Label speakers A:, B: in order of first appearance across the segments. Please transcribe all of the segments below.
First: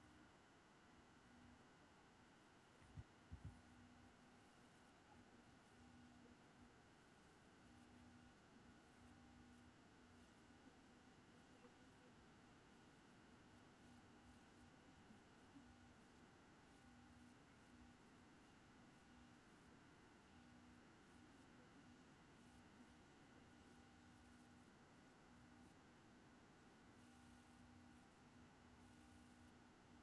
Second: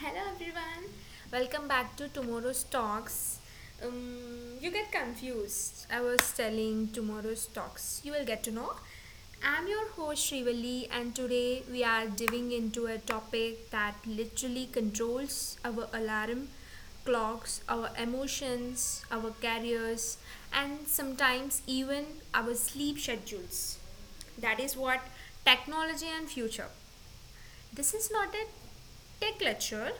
A: Hello everyone. Welcome back to tomorrow's talks. You get confused. I was telling tomorrow's talks. You will get to know. I'm your host Shrivali and today we are diving into a topic that literally controls our alarm clocks, our emotions, our careers and sometimes even our sleep schedules. That is what technology and future. This is not a tech lecture,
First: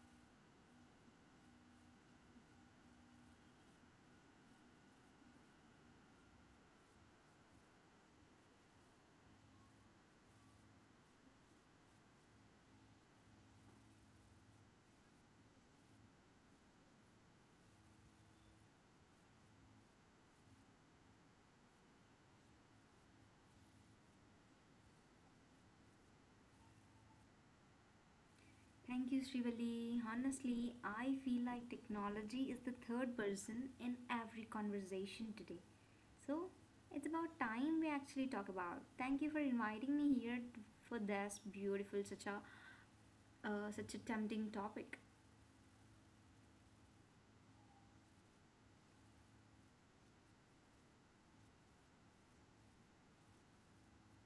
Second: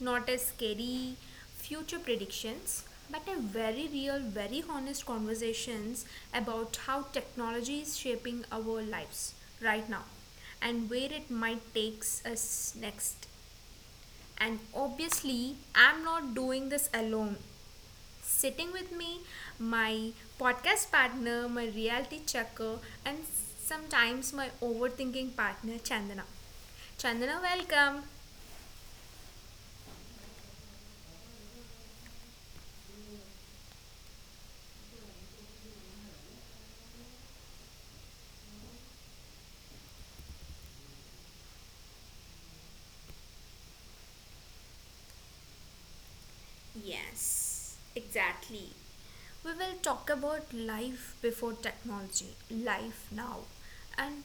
A: not a scary future predictions, but a very real, very honest conversations about how technology is shaping our lives right now and where it might takes us next. And obviously, I'm not doing this alone. Sitting with me, my podcast partner, my reality checker, and sometimes my overthinking partner, Chandana. Chandana, welcome.
B: Thank you, Srivali. Honestly, I feel like technology is the third person in every conversation today. So, it's about time we actually talk about. Thank you for inviting me here for this beautiful, such a such a tempting topic.
A: Yes, exactly. We will talk about life before technology, life now, and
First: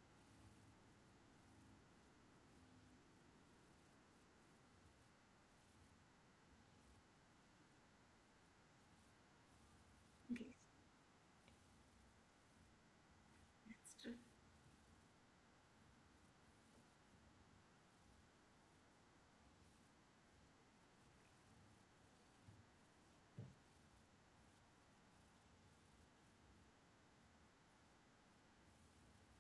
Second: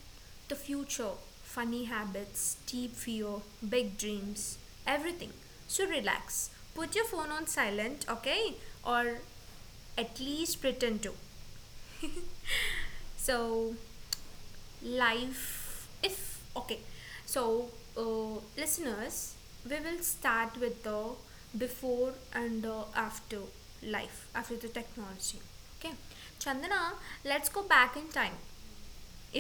A: the future, funny habits, deep fear, big dreams, everything. So relax. Put your phone on silent, okay? Or at
B: Yes,
A: least pretend to. So,
B: that's true.
A: life if okay, so listeners, we will start with the before and after, life after the technology, okay. Chandana, let's go back in time,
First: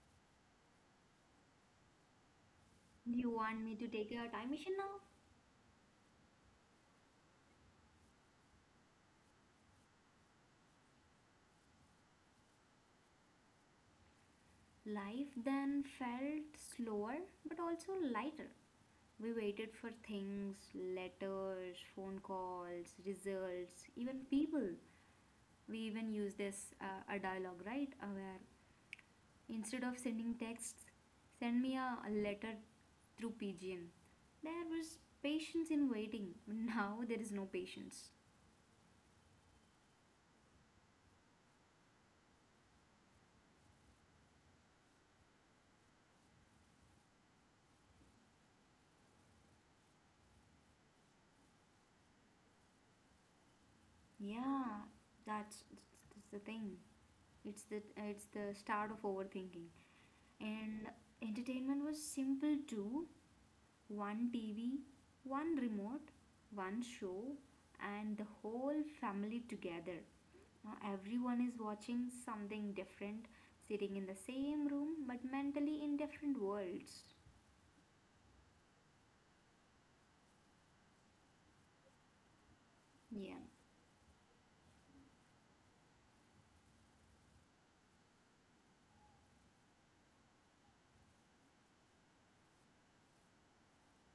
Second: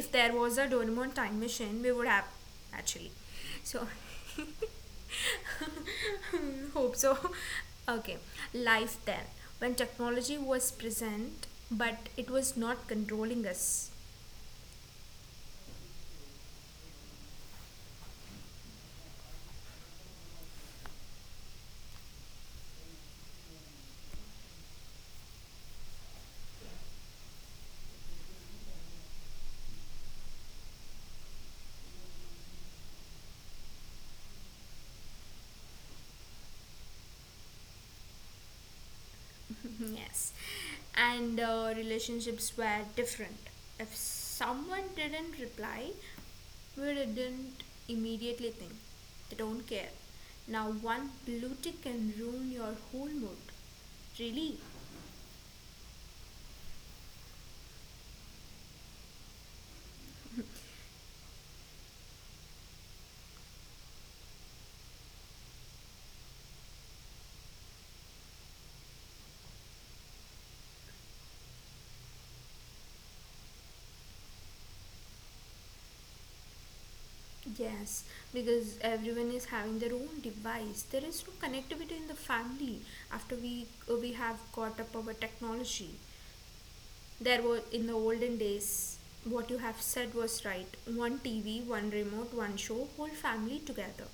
A: if there was a doraemon time machine we would have actually
B: Do you want me to
A: so
B: take a time machine now?
A: hope so. Okay, life then, when technology was present but it was not controlling us.
B: Life then felt slower but also lighter. We waited for things, letters, phone calls, results, even people. We even use this a dialogue, right? Where instead of sending texts, send me a letter through pigeon. There was patience in waiting but now there is no patience.
A: Yes, and relationships were different. If someone didn't reply, we didn't immediately think they don't care. Now, one blue tick can ruin your whole mood. Really?
B: Yeah, that's the thing. It's the start of overthinking. And entertainment was simple too: one TV, one remote, one show, and the whole family together. Now, everyone is watching something different, sitting in the same room but mentally in different worlds.
A: Yes, because everyone is having their own device. There is no connectivity in the family
B: Yeah,
A: after we have got up our technology. There was in the olden days what you have said was right. One TV, one remote, one show, whole family together.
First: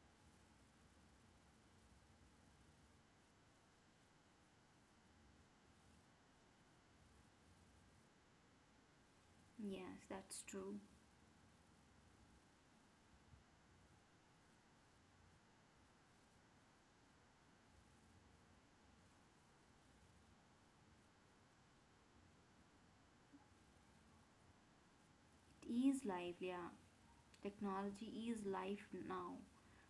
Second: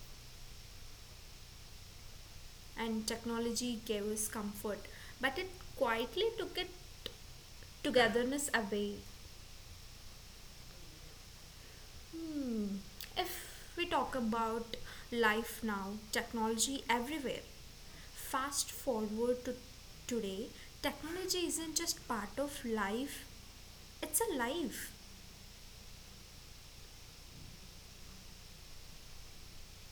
A: And technology gave us comfort, but it quietly took it togetherness away.
B: yes, that's true.
A: Hmm. If we talk about life now, technology everywhere. Fast forward to today, technology isn't just part of life, it's a life.
B: It is life, yeah. Technology is life now.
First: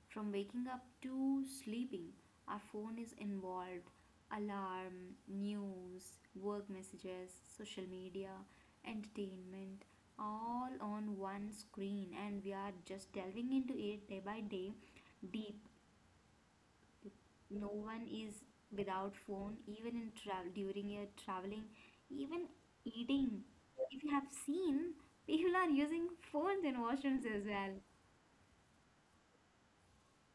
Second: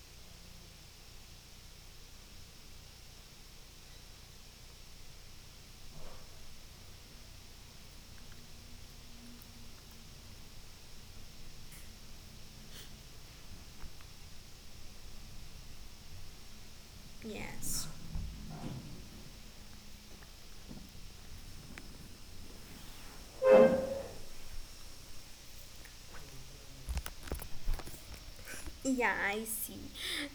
B: From waking up to sleeping, our phone is involved. Alarm, news, work messages, social media, entertainment, all on one screen, and we are just delving into it day by day, deep. No
A: Yes.
B: one is without phone, even in travel, during your traveling, even eating. If you have seen, people are using phones in washrooms as well.
A: Yeah, I see.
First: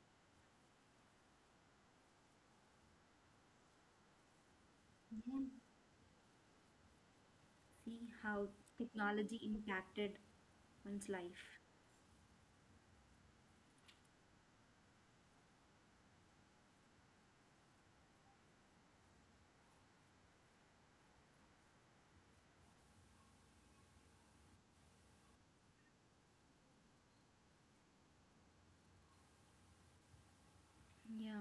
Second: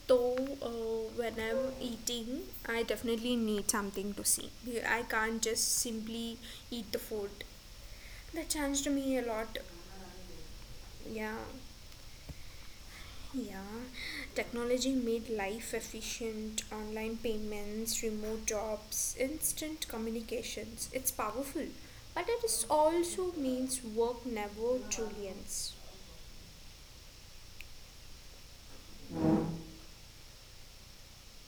A: Though when I'm eating, I definitely need something to see. I can't
B: You
A: just simply eat the food.
B: see how
A: That changed me a
B: technology
A: lot.
B: impacted one's
A: Yeah,
B: life.
A: yeah. Technology made life efficient, online payments, remote jobs, instant communications. It's powerful, but it is also means work never truly ends.
B: Yeah,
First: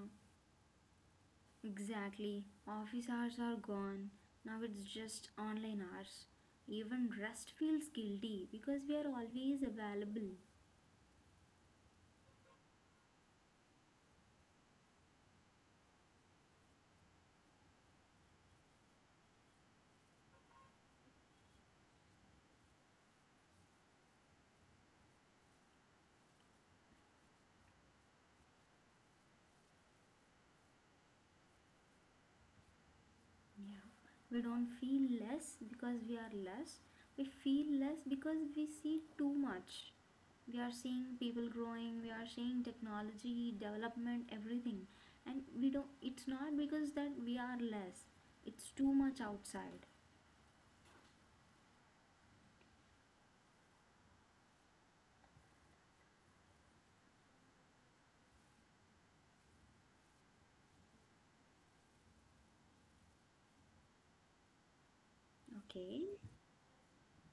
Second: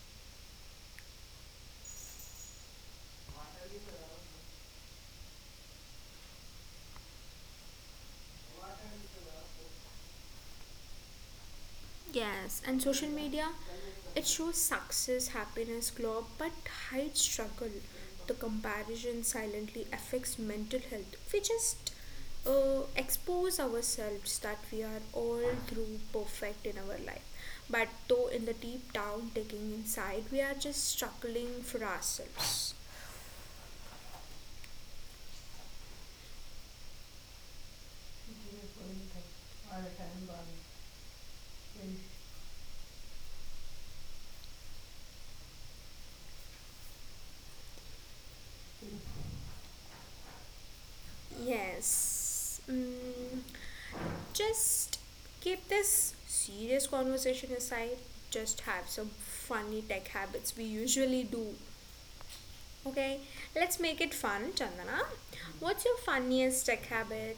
B: exactly, office hours are gone. Now it's just online hours. Even rest feels guilty because we are always available.
A: Yes, and social media, it shows success, happiness, glow, but hides struggle. The comparison silently affects mental health. We just expose ourselves that we are all through perfect in our life. But though in the deep down, taking inside, we are just struggling for ourselves.
B: Yeah, we don't feel less because we are less. We feel less because we see too much. We are seeing people growing, we are seeing technology, development, everything. And we don't, it's not because that we are less, it's too much outside.
A: Yes. Mm. Just keep this serious conversation aside, just have some funny tech habits we usually do. Okay, let's make it fun, Chandana. What's your
B: Okay.
A: funniest tech habit?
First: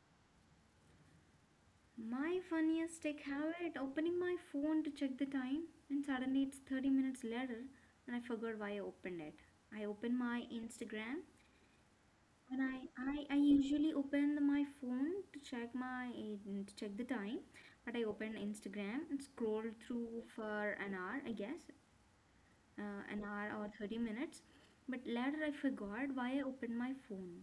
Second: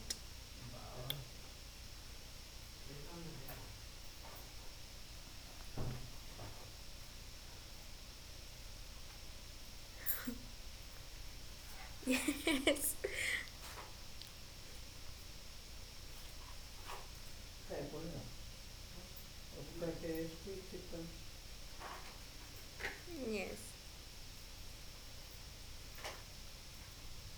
B: My funniest tech habit: opening my phone to check the time, and suddenly it's 30 minutes later, and I forgot why I opened it. I open my Instagram. When
A: Yes,
B: I usually open my phone to check my to check the time, but I open Instagram and scroll through for an hour, I guess, an hour
A: yes,
B: or 30 minutes. But later I forgot why I opened my phone.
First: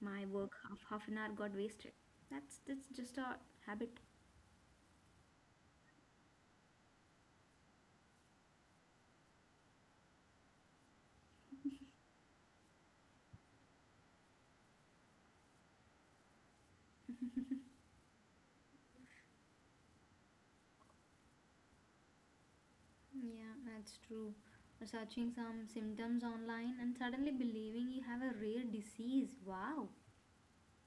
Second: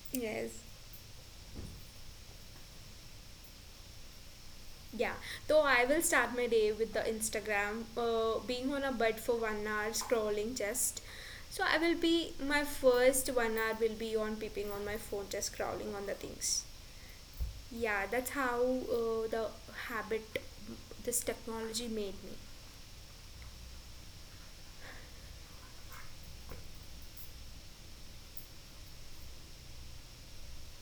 B: My
A: yes.
B: work, half an hour got wasted. That's just a habit.
A: Yeah, though I will start my day with the Instagram, being on a bed for 1 hour, scrolling just. So I will be, my first 1 hour will be on peeping on my phone, just scrolling on the things. Yeah, that's how the habit this technology made me.
B: Yeah, that's true. Or searching some symptoms online and suddenly believing you have a rare disease. Wow.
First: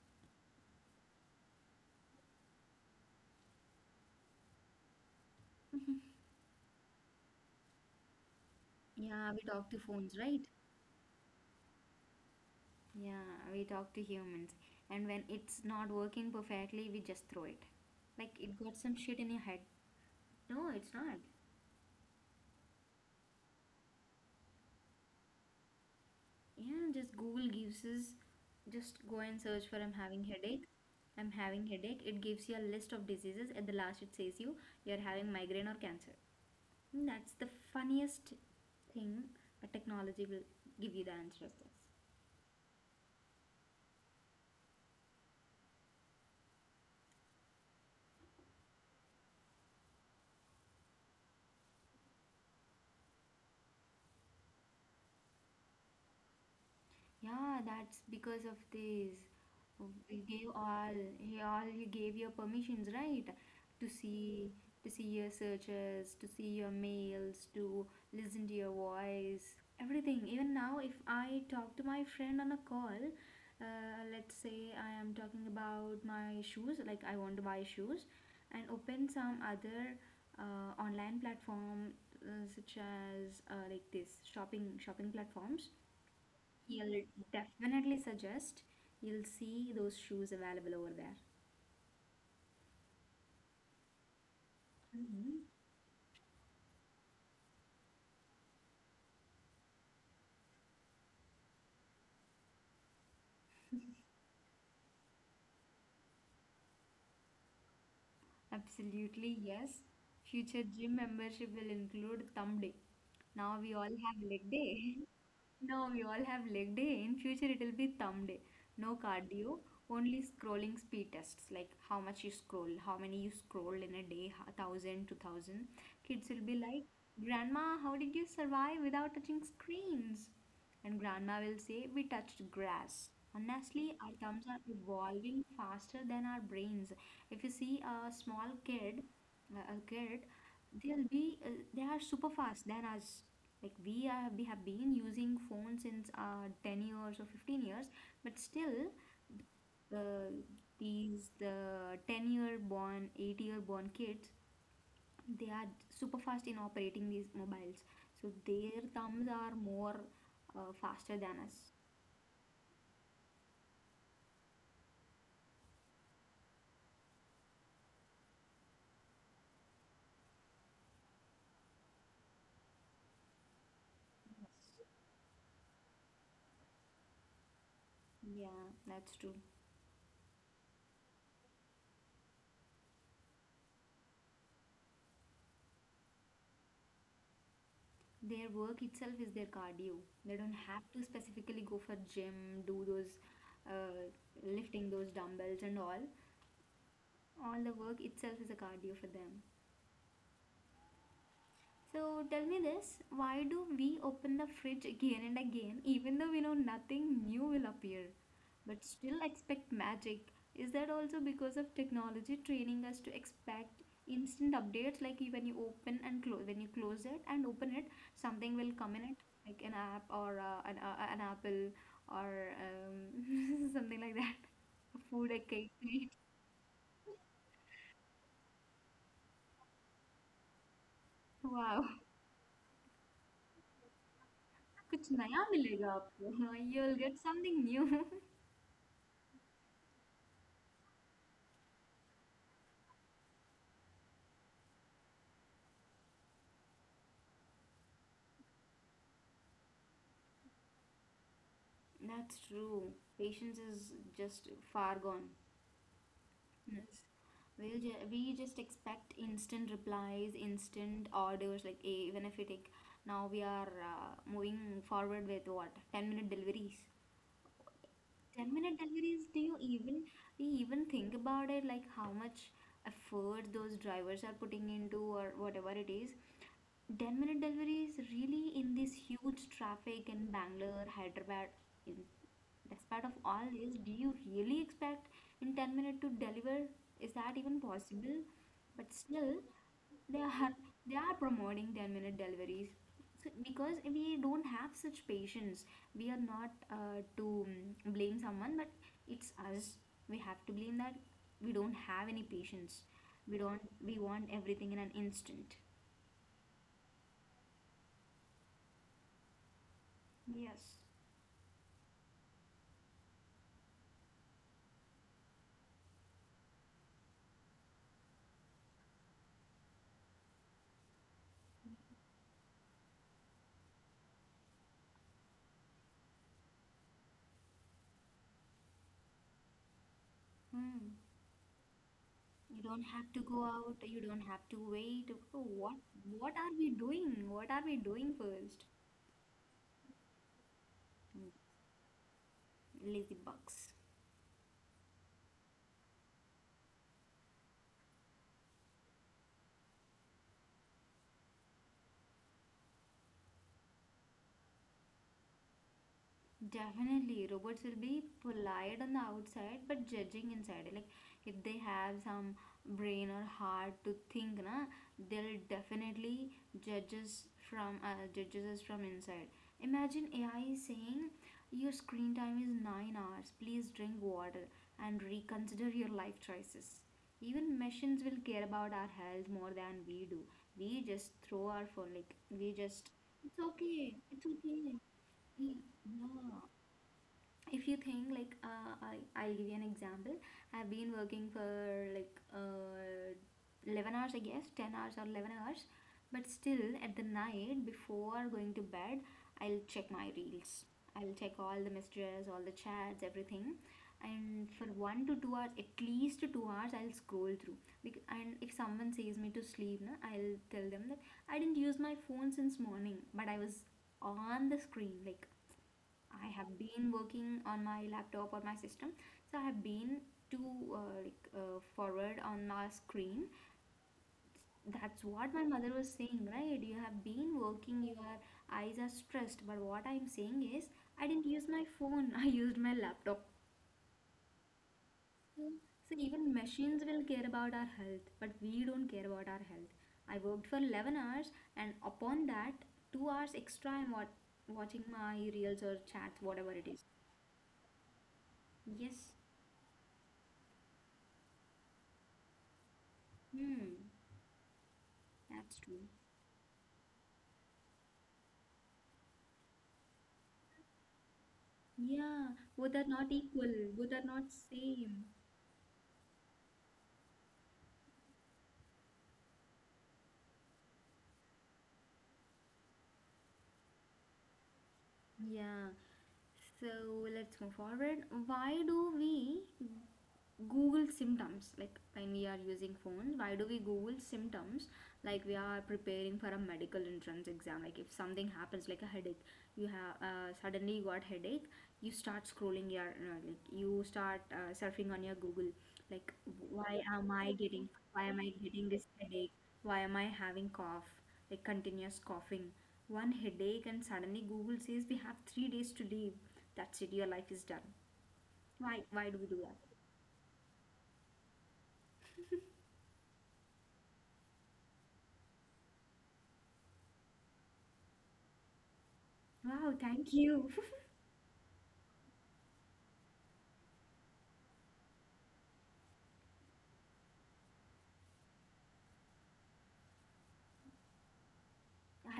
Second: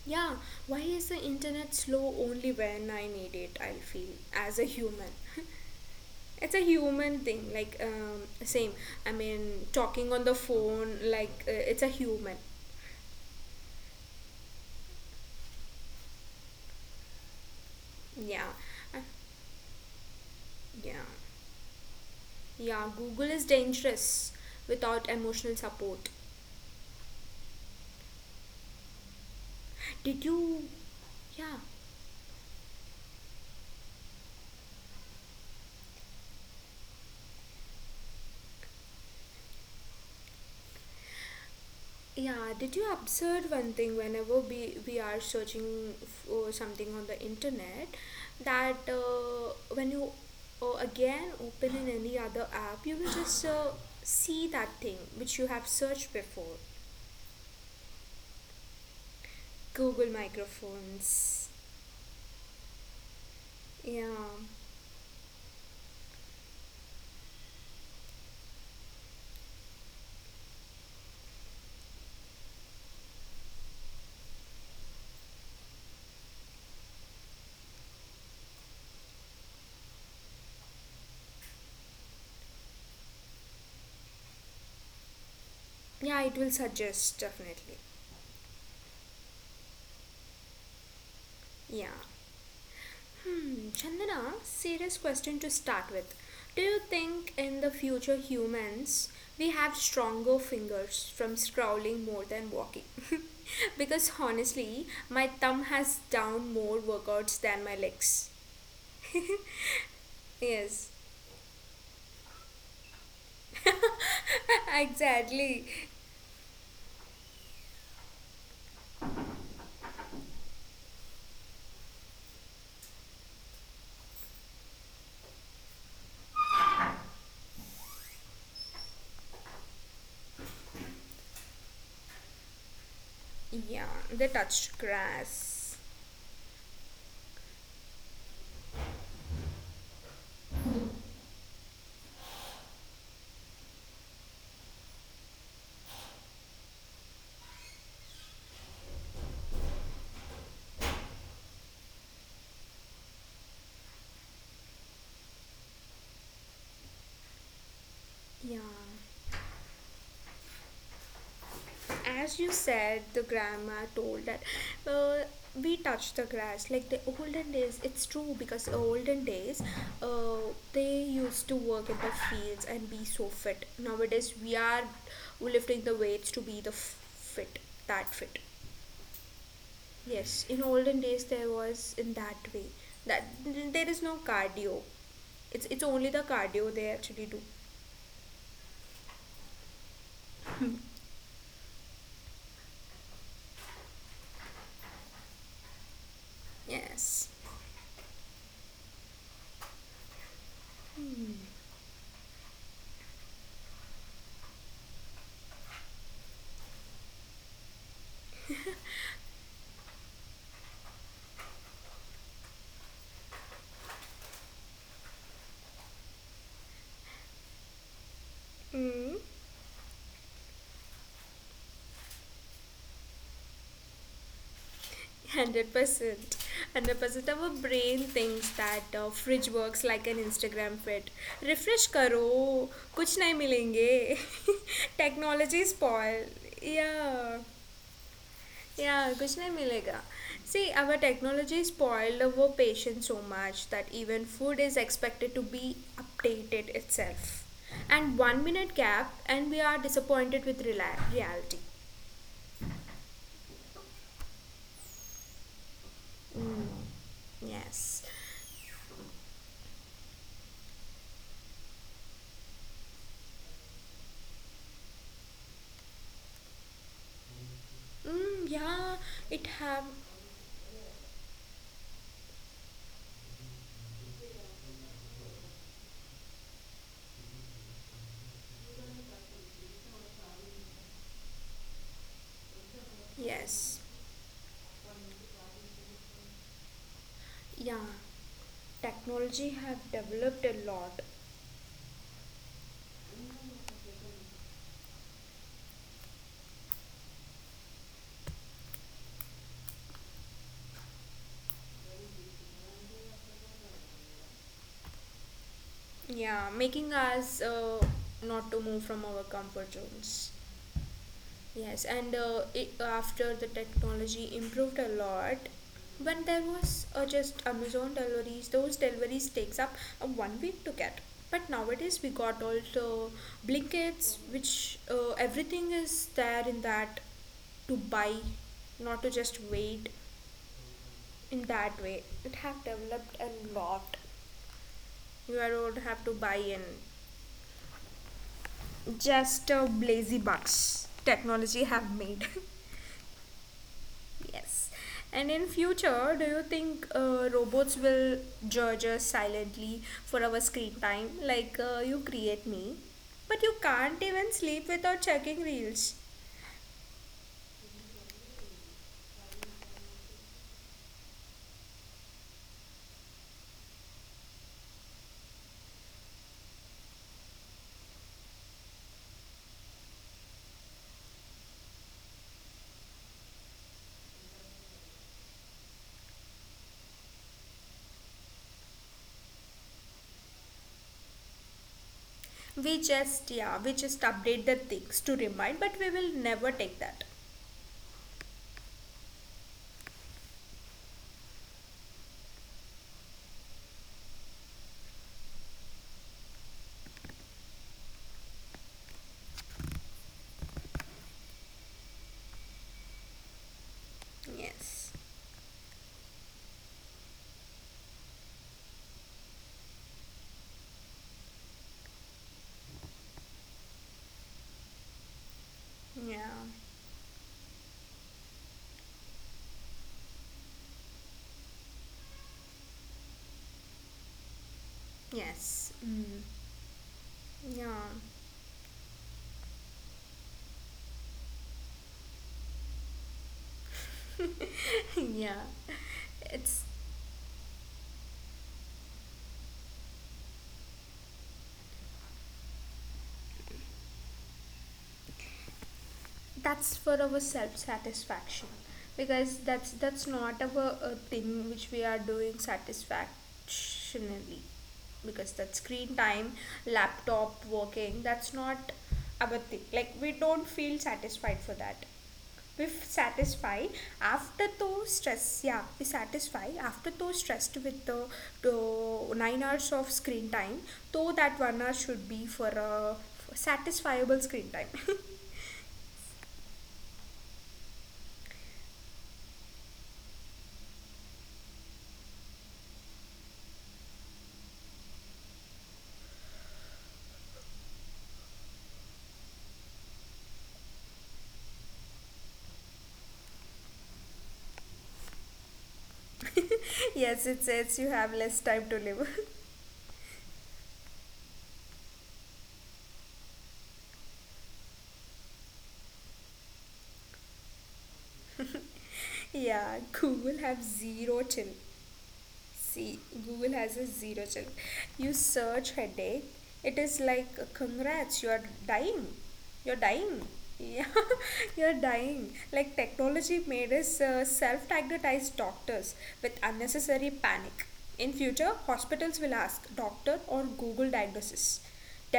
A: Yeah, why is the internet slow only when I need it? I feel as a human. It's a human thing, like same. I
B: Yeah, we
A: mean,
B: talk to
A: talking
B: phones,
A: on the
B: right?
A: phone, like it's a human.
B: Yeah, we talk to humans. And when it's not working perfectly, we just throw it. Like
A: Yeah,
B: it got some shit in your head. No,
A: yeah.
B: it's not.
A: Yeah, Google is dangerous without emotional support.
B: Yeah, just Google gives us, just go and search for I'm
A: Did
B: having headache.
A: you,
B: I'm
A: yeah,
B: having headache. It gives you a list of diseases. At the last it says you, you're having migraine or cancer. And that's the funniest thing a technology will give you the answer of this.
A: yeah, did you observe one thing whenever we are searching for something on the internet that when you again open in any other app, you will just see that thing which you have searched before.
B: Yeah, that's because of this.
A: Google
B: We gave
A: microphones.
B: all he gave your permissions, right? To
A: Yeah.
B: see, to see your searches, to see your mails, to listen to your voice, everything. Even now, if I talk to my friend on a call, let's say I am talking about my shoes, like I want to buy shoes, and open some other online platform, such as like this shopping platforms.
A: Yeah, it will
B: You'll
A: suggest definitely.
B: definitely suggest. You'll see those shoes available over there.
A: Yeah. Hmm, Chandana, serious question
B: Mhm.
A: to start with. Do you think in the future humans we have stronger fingers from scrolling more than walking? Because honestly, my thumb has done more workouts than my legs.
B: Absolutely, yes. Future
A: Yes.
B: gym membership will include thumb day. Now we all have leg day. No,
A: Exactly.
B: we all have leg day. In future, it will be thumb day. No cardio, only scrolling speed tests, like how much you scroll, how many you scrolled in a day, thousand, 2,000. Kids will be like, "Grandma, how did you survive without touching screens?" And grandma will say, "We touched grass."
A: Yeah,
B: Honestly, our
A: they
B: thumbs are
A: touched
B: evolving
A: grass.
B: faster than our brains. If you see a small kid, a kid, they are super fast than us. Like we are, we have been using phones since 10 years or 15 years, but still, the the 10-year born, 8-year born kids, they are super fast in operating these mobiles, so
A: Yeah,
B: their thumbs are more faster than us.
A: as you said the grandma told that uh, we touch the grass like the olden days, it's true because olden days uh, they used to work in the fields and be so fit. Nowadays we are lifting the weights to be the fit, that fit.
B: Yeah, that's true.
A: Yes, in olden days there was in that way that there is no cardio, it's only the cardio they actually do.
B: Their work itself is their cardio. They don't have to specifically go for gym, do those uh, lifting those dumbbells and all.
A: Yes.
B: All the work itself is a cardio for them.
A: Mm.
B: So tell me this, why do we open the fridge again and again, even though we know nothing new will appear, but still expect magic? Is that also because of technology training us to expect instant updates, like when you open and close, when you close it and open it, something will come in it, like an app or an apple or something like that, a food, a cake.
A: 100%. 100% our brain thinks that fridge works like an Instagram feed.
B: Wow.
A: Refresh karo, कुछ नहीं मिलेंगे.
B: कुछ नया
A: Technology
B: मिलेगा
A: spoil.
B: आपको, you'll get
A: Yeah.
B: something new.
A: Yeah, कुछ नहीं मिलेगा. See, our technology spoiled our patience so much that even food is expected to be updated itself. And 1 minute gap, and we are disappointed with reality.
B: That's true. Patience is just far gone.
A: Mm,
B: Yes. We'll
A: yes.
B: we just expect instant replies, instant orders. Like even if we take, now we are moving forward with what, 10 minute deliveries. Ten
A: Mm,
B: minute
A: yeah,
B: deliveries. Do
A: it
B: you
A: have.
B: even, do you even think about it? Like how much effort those drivers are putting into, or whatever it is. 10-minute delivery is really in this huge traffic in Bangalore, Hyderabad. In despite of all this,
A: Yes.
B: do you really expect in 10 minutes to deliver? Is that even
A: Yeah,
B: possible? But still,
A: technology have
B: they
A: developed
B: are
A: a
B: they
A: lot.
B: are promoting 10-minute deliveries. So because we don't have such patience, we are not to blame someone, but it's us. We have to blame that we don't have any patience. We don't. We want everything in an instant.
A: Yeah, making us not to move from our comfort zones.
B: Yes.
A: Yes, and after the technology improved a lot, when there was just Amazon deliveries, those deliveries takes up 1 week to get. But nowadays we got also Blinkits, which everything is there in that to buy, not to just wait.
B: Hmm.
A: In that way, it
B: You
A: have
B: don't have
A: developed
B: to
A: a
B: go out.
A: lot.
B: You don't have to wait.
A: You
B: What
A: don't have to
B: What
A: buy
B: are
A: in.
B: we doing? What are we doing first?
A: Just a lazy bucks
B: Hmm,
A: technology have made.
B: lazy bugs.
A: Yes. And in future, do you think robots will judge us silently for our screen time? Like you create me, but you can't even sleep without checking reels.
B: Definitely, robots will be polite on the outside but judging inside. Like if they have some brain or heart to think, na, they'll definitely judge us from, judges us from inside. Imagine AI saying, "Your screen time is 9 hours. Please drink water and reconsider your life choices." Even machines will care about our health more than we do. We just throw our phone like we
A: We
B: just.
A: just
B: It's
A: yeah, we
B: okay.
A: just
B: It's
A: update the
B: okay.
A: things to
B: Yeah,
A: remind, but we will never take that.
B: if you think like I'll give you an example. I've been working for like 11 hours, I guess, 10 hours or 11 hours, but still at the night before going to bed, I'll check my reels, I'll check all the messages, all the chats, everything. And for
A: Yes.
B: 1 to 2 hours, at least 2 hours, I'll scroll through. And if someone says me to sleep, na, I'll tell them that I didn't use my phone since morning, but I was on the screen, like I
A: Yeah.
B: have been working on my laptop or my system. So I have been too forward on my screen. That's what my
A: Yes.
B: mother was
A: Mm.
B: saying, right? You have been
A: Yeah.
B: working, your eyes are stressed. But what I'm saying is, I didn't use my phone, I used my laptop.
A: Yeah.
B: So even
A: It's
B: machines will care about our health, but we don't care about our health. I worked for 11 hours, and upon that, 2 hours extra, I'm watching my reels or chats, whatever it
A: that's
B: is.
A: for our self satisfaction
B: Yes.
A: because that's not our a thing which we are doing satisfactionally,
B: Hmm.
A: because that
B: That's true.
A: screen time laptop working that's not our thing, like we don't feel satisfied for that.
B: Yeah, both are not equal,
A: Satisfy
B: both are not
A: after those
B: same.
A: stress, yeah, we satisfy after those stressed with the 9 hours of screen time, though that 1 hour should be for a satisfiable screen time.
B: Yeah. So let's move forward. Why do we Google symptoms? Like when we are using phones, why do we Google symptoms? Like we are preparing for a medical entrance exam. Like if something happens, like a headache, you have suddenly you got headache, you start scrolling your, like you start surfing on your Google, like
A: Yes, it says you
B: why
A: have
B: am I
A: less
B: getting
A: time to
B: this
A: live.
B: headache, why am I having cough, like continuous coughing. One headache and suddenly Google says we have 3 days to live. That's it, your life is done. Why do we do that?
A: Yeah, Google have zero chill. See, Google has a zero chill. You search headache, it is like congrats, you are dying.
B: Wow,
A: You're
B: thank
A: dying.
B: you.
A: Yeah, you're dying. Like technology made us self-diagnosed doctors with unnecessary panic. In future, hospitals will ask doctor or Google diagnosis.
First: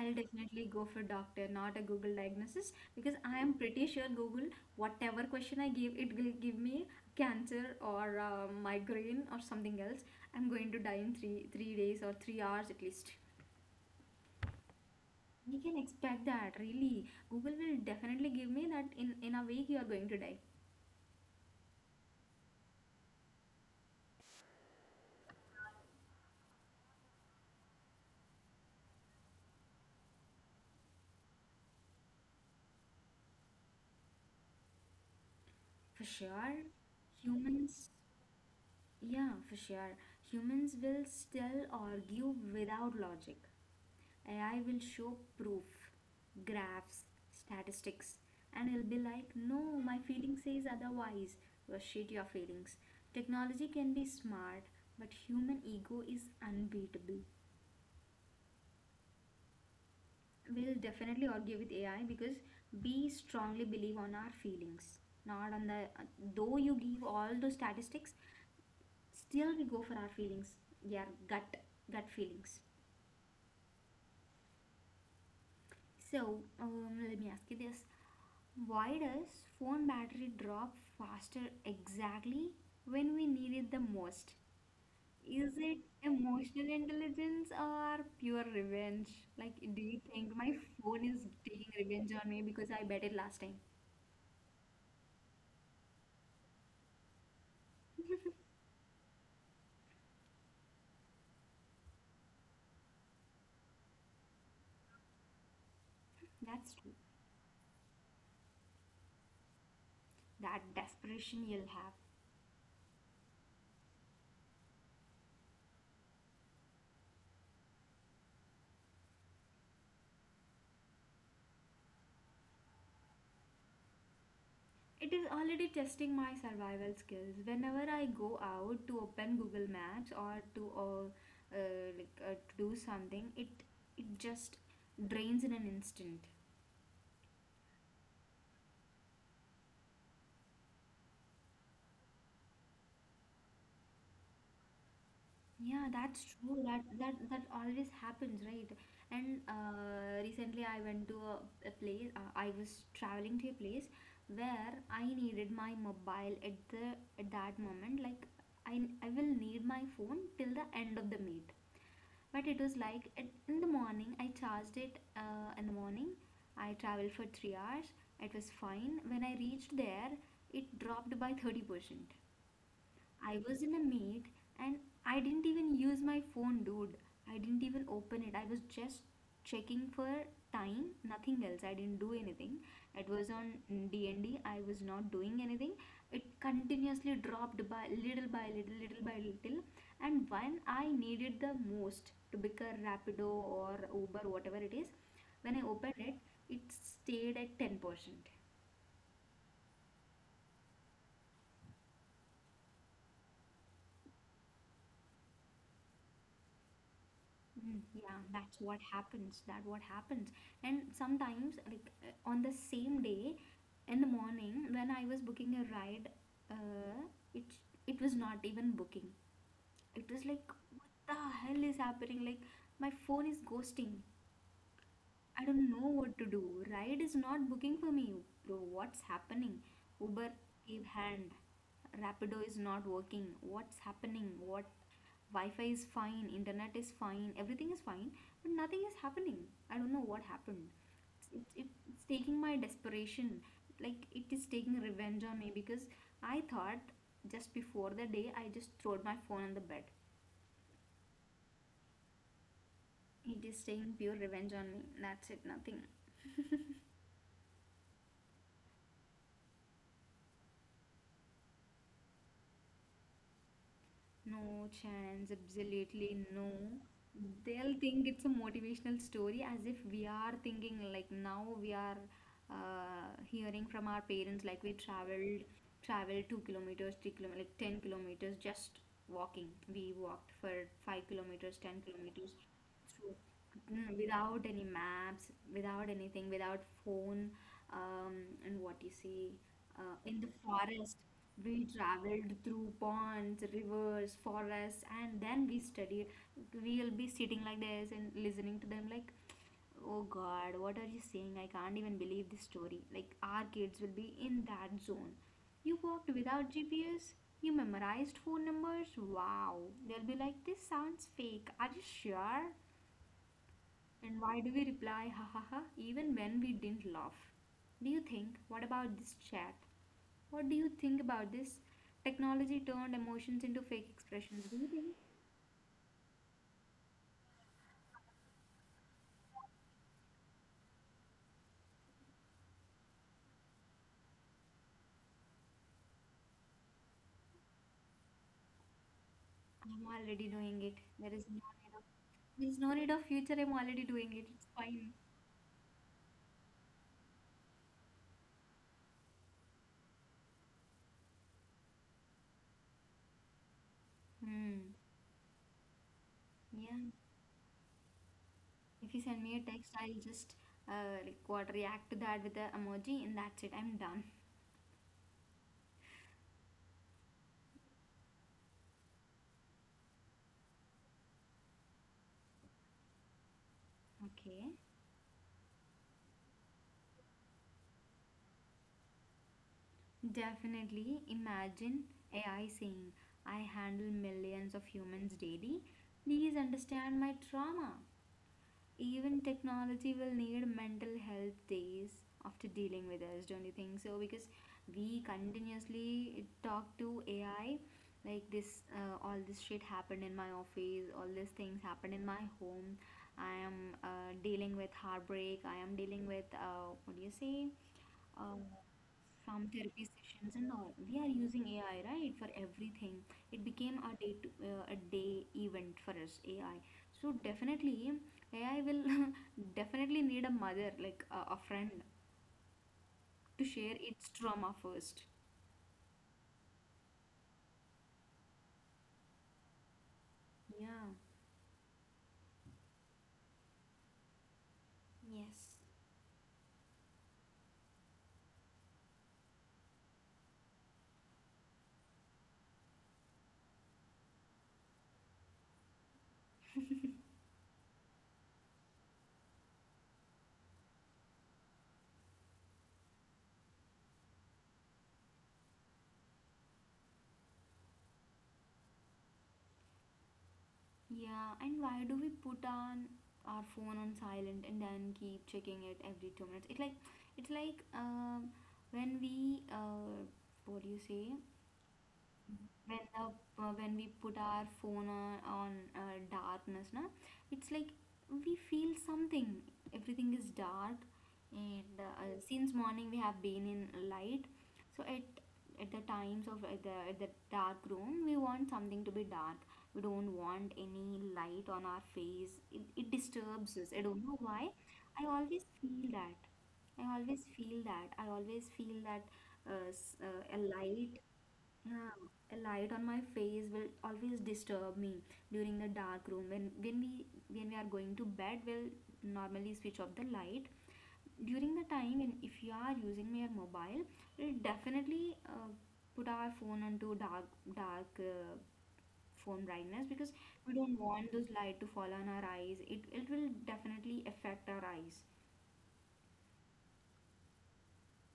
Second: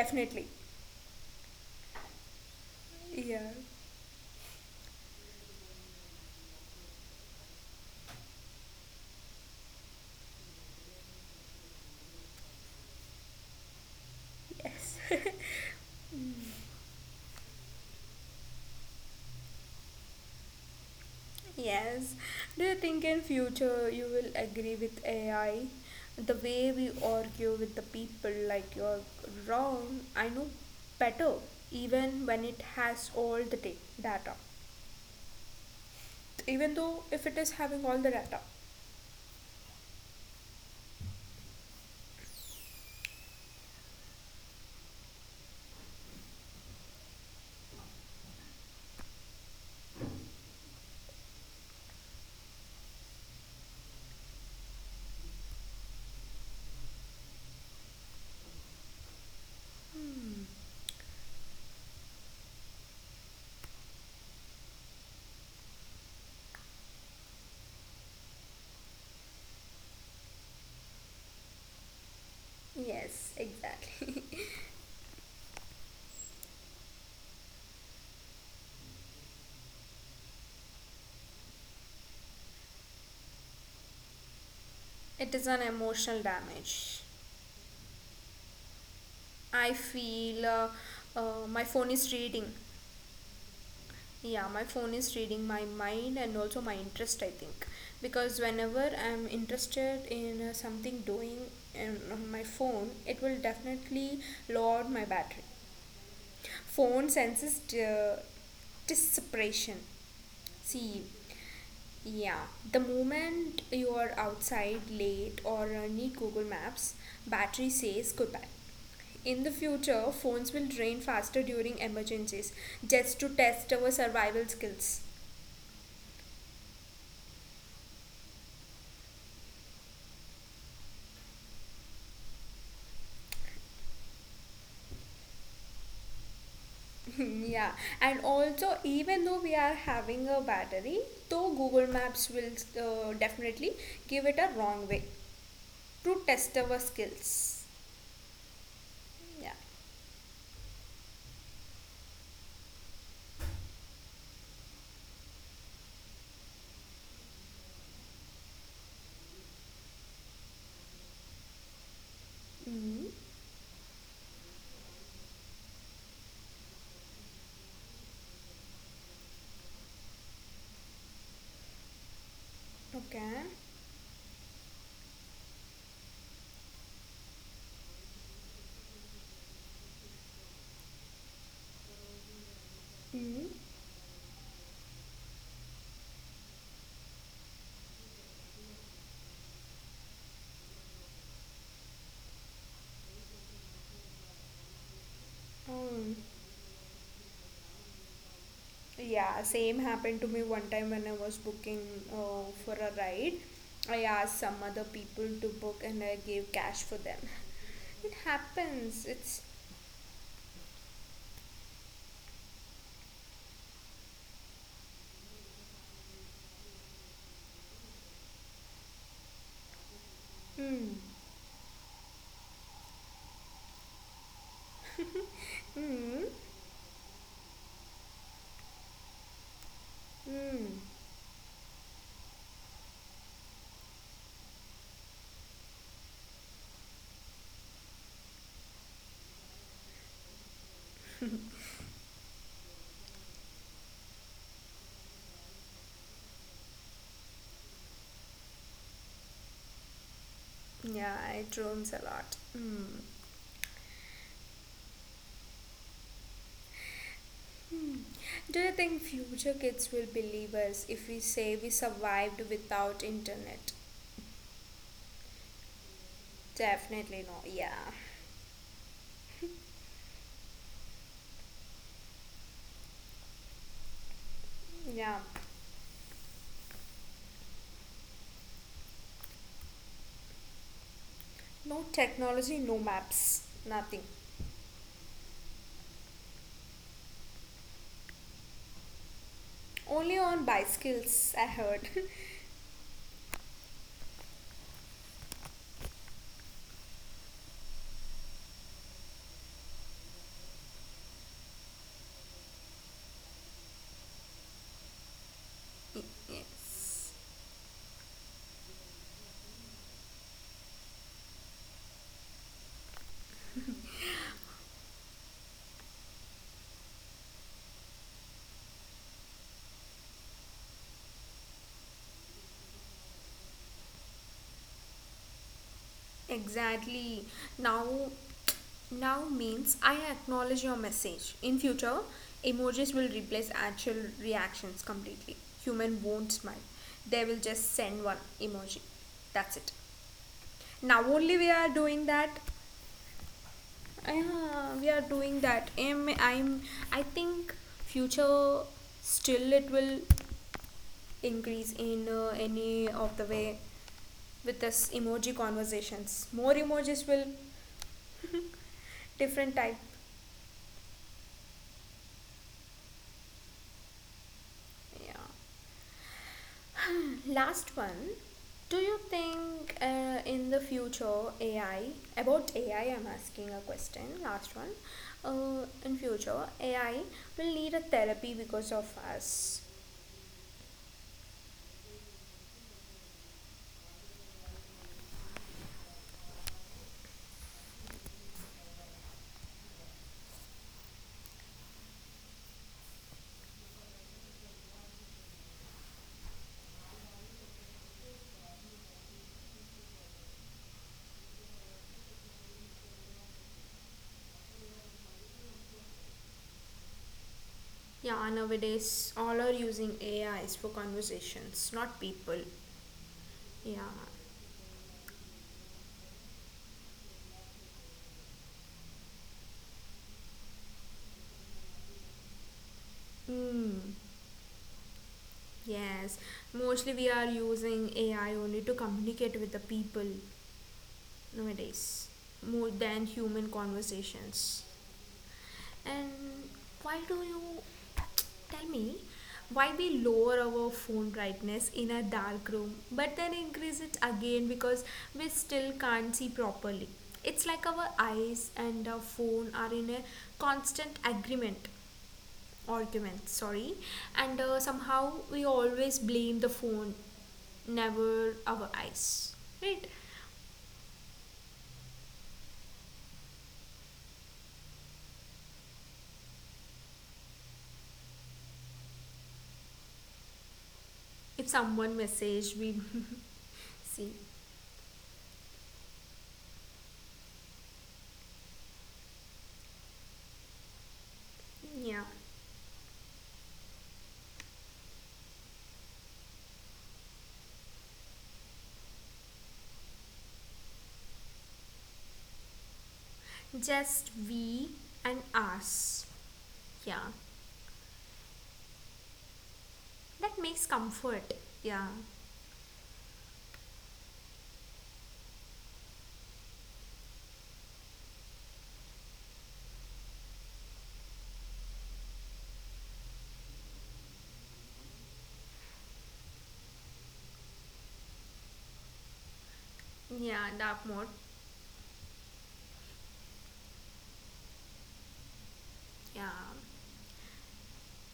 B: I'll definitely go for doctor, not a Google diagnosis, because I
A: Yeah.
B: am pretty sure Google, whatever question I give, it will give me cancer or migraine or something else. I'm going to die in three days or 3 hours at least.
A: Yes.
B: You can expect that, really. Google will definitely give me that, in a week you are going to die.
A: Yes. Do you think in future you will agree with AI? The way we argue with the people like you're wrong, I know better, even when it has all the data.
B: For sure.
A: Even though if it is having
B: Humans,
A: all the data.
B: yeah, for sure. Humans will still argue without logic. AI will show proof, graphs, statistics, and it'll be like, no, my feeling says otherwise. Well, shit your feelings. Technology can be smart, but human ego is unbeatable.
A: Hmm.
B: We'll definitely argue with AI because we strongly believe on our feelings, not on the. Though you give all those statistics, still we go for our feelings. Yeah, gut feelings.
A: Yes, exactly.
B: So let me ask you this: why does phone battery drop faster exactly when we need it the most?
A: It is
B: Is
A: an
B: it
A: emotional
B: emotional
A: damage.
B: intelligence or pure revenge? Like,
A: I
B: do you think
A: feel
B: my phone is
A: my
B: taking
A: phone
B: revenge
A: is
B: on me
A: reading.
B: because I bet it last time?
A: Yeah, my phone is reading my mind and also my interest, I think. Because whenever I'm interested in something doing in, on my phone, it will definitely load my battery.
B: That's true.
A: Phone senses the separation.
B: That
A: See,
B: desperation you'll have.
A: yeah, the moment you are outside late or need Google Maps, battery says goodbye. In the future, phones will drain faster during emergencies just to test our survival skills.
B: It is already testing my survival skills. Whenever I go out to open Google Maps or to to do something, it just drains in an instant.
A: Yeah, and also, even though we are having a battery, though Google Maps will definitely give it a wrong way
B: Yeah,
A: to
B: that's true.
A: test our
B: That
A: skills.
B: always happens, right? And
A: Yeah.
B: recently, I went to a place. I was traveling to a place where I needed my mobile at the at that moment. Like I will need my phone till the end of the meet. But it was
A: Mm-hmm.
B: like in the morning. I charged it in the morning. I traveled for 3 hours. It was fine. When I reached there, it dropped by 30%. I
A: Okay.
B: was in a make and I didn't even use my phone, dude. I didn't even open it. I was just checking for time, nothing else. I didn't do anything. It was
A: Mm-hmm.
B: on D&D. I was not doing anything. It continuously dropped by little, little by little. And when I needed the most to become Rapido or Uber, whatever it is, when I opened
A: Mm.
B: it, it stayed at 10%.
A: Yeah, same happened to me one time when I was booking for a ride. I asked some other people to book and I gave cash for them.
B: Mm,
A: It
B: yeah, that's what
A: happens. It's.
B: happens. That what happens. And sometimes, like on the same day, in the morning, when I was booking a ride, uh, it it was not even booking. It was like,
A: Mm.
B: what the hell is happening? Like my phone is ghosting. I don't know what
A: Mm.
B: to do. Ride is not booking for me, bro. What's happening? Uber,
A: Mm.
B: give hand. Rapido is not working. What's happening? What? Wi-Fi is fine. Internet is fine. Everything is fine, but nothing is happening. I don't know what happened. It's taking my desperation. Like it is taking revenge on me because I thought just before the day I just threw my phone on the bed.
A: Yeah, it roams a lot. Mm.
B: It is taking pure revenge on me. That's it. Nothing.
A: Hmm. Do you think future kids will believe us if we say we survived without internet?
B: No chance, absolutely no.
A: Definitely no. Yeah.
B: They'll think it's a motivational story, as if we are thinking like now we are hearing from our parents like we
A: Yeah.
B: traveled 2 kilometers, 3 kilometers, like 10 kilometers just walking. We walked for 5 kilometers,
A: No
B: 10 kilometers.
A: technology, no
B: So,
A: maps, nothing.
B: without any maps, without anything, without phone, um, and what you see
A: Only
B: in the
A: on
B: forest.
A: bicycles, I
B: We
A: heard.
B: traveled through ponds, rivers, forests, and then we studied. We'll be sitting like this and listening to them, like, oh god, what are you saying? I can't even believe this story. Like, our kids will be in that zone. You
A: Y-
B: walked without
A: yes.
B: GPS? You memorized phone numbers? Wow. They'll be like, this sounds fake. Are you sure? And why do we reply, ha ha ha, even when we didn't laugh? Do you think, what about this chat? What do you think about this? Technology turned emotions into fake expressions. Do you think
A: Exactly. Now now means I acknowledge your message. In future, emojis will replace actual reactions completely. Human won't smile. They will just send one emoji. That's it.
B: I'm already doing it?
A: Now
B: There is
A: only
B: no
A: we are
B: need of
A: doing that.
B: there is no need of future. I'm already doing it. It's
A: Yeah, we
B: fine.
A: are doing that. I'm I think future still it will increase in any of the way with
B: Hmm.
A: this emoji conversations, more
B: Yeah.
A: emojis will
B: If you send me a
A: different
B: text,
A: type.
B: I'll just like what, react to that with the emoji, and that's it. I'm done.
A: Yeah. Last one, do you think in the future ai, about ai I'm asking a question,
B: Okay.
A: last one, in future ai will need a therapy because of us.
B: Definitely. Imagine AI saying, "I handle millions of humans daily. Please understand my trauma." Even technology will need mental health days after dealing with us, don't you think so? Because we continuously talk to AI like this. All this shit happened in my office, all these things happened in my home. I am dealing with heartbreak, I am dealing with what do you say,
A: Yeah,
B: uh,
A: nowadays all
B: from
A: are
B: therapy
A: using
B: sessions and
A: AIs for
B: all. We are using
A: conversations,
B: AI,
A: not
B: right, for
A: people.
B: everything. It
A: Yeah.
B: became a day to, a day event for us, AI. So definitely, AI will definitely need a mother, like a friend, to share
A: Mm.
B: its trauma first.
A: Yes. Mostly we are using AI only to communicate with the people
B: Yeah,
A: nowadays, more than human conversations. And why do you, tell me why we lower our phone brightness in a dark room but then increase it again because we still can't see properly. It's like our eyes and our phone are in a constant agreement argument, sorry, and somehow we always blame the phone, never our eyes. Right?
B: yeah. And why do we put on our phone on silent and then keep checking it every 2 minutes? It like it's like when we what do you say?
A: If someone message
B: When
A: we
B: the when we
A: see.
B: put our phone on, darkness na, it's like we feel something, everything is dark, and
A: Yeah.
B: since morning we have been in light. So at the times of at at the dark room, we want something to be dark. We don't want any light on our face. It disturbs us, I don't
A: Just
B: know why.
A: we
B: i
A: and
B: always feel
A: us.
B: that
A: Yeah.
B: I always feel that a
A: That makes
B: light,
A: comfort. Yeah.
B: yeah, a light on my face will always disturb me during the dark room. When we are going to bed, we'll normally switch off the light. During the time, and if you are using your mobile, we'll definitely put our phone onto dark phone brightness, because
A: Yeah,
B: we don't
A: dark mode.
B: want those light to fall on our eyes. It will definitely affect our eyes.
A: Yeah.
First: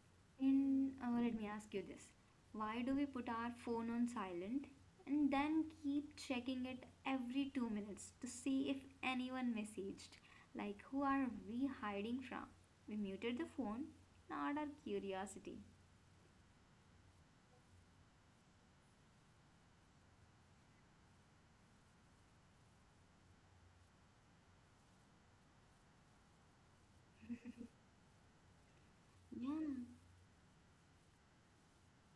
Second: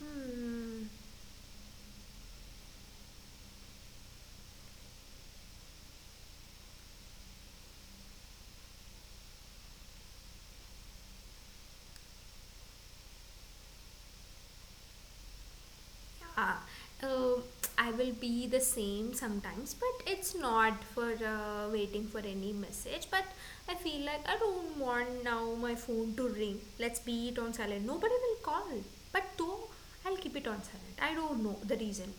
A: Hmm.
B: And let me ask you this, why do we put our phone on silent and then keep checking it every 2 minutes to see if anyone messaged? Like, who are we hiding from? We muted the phone, not our curiosity.
A: Yeah. Uh, I will be the same sometimes, but it's not for waiting for any message. But I feel like I don't want now my phone to ring. Let's be it on silent. Nobody will call. But
B: Yeah,
A: though I'll keep it on silent. I don't know the reason.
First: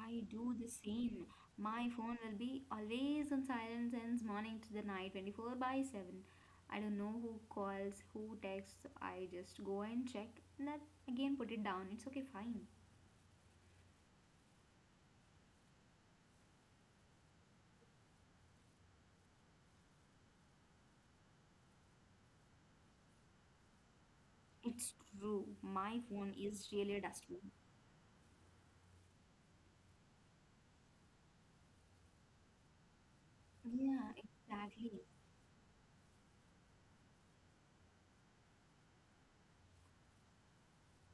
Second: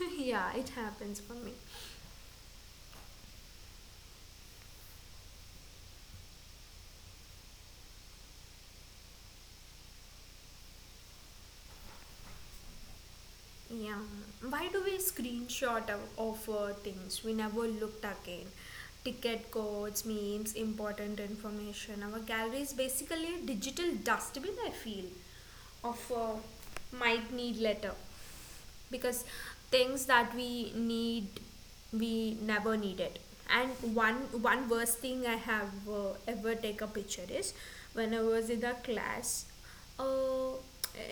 A: Yeah,
B: do the
A: it happens
B: same.
A: for me.
B: My phone will be always on silent since morning to the night, 24 by 7. I don't know who calls, who texts. I just go and check and then again put it down. It's okay, fine.
A: Yeah. Why do we screenshot things we never looked again? Ticket codes, memes, important information. Our gallery is basically a digital dustbin, I
B: It's
A: feel,
B: true. My
A: of
B: phone is really a
A: might
B: dustbin.
A: need letter because things that we need we never needed and
B: Yeah,
A: one one worst
B: exactly.
A: thing I have ever take a picture is when I was in the class, uh,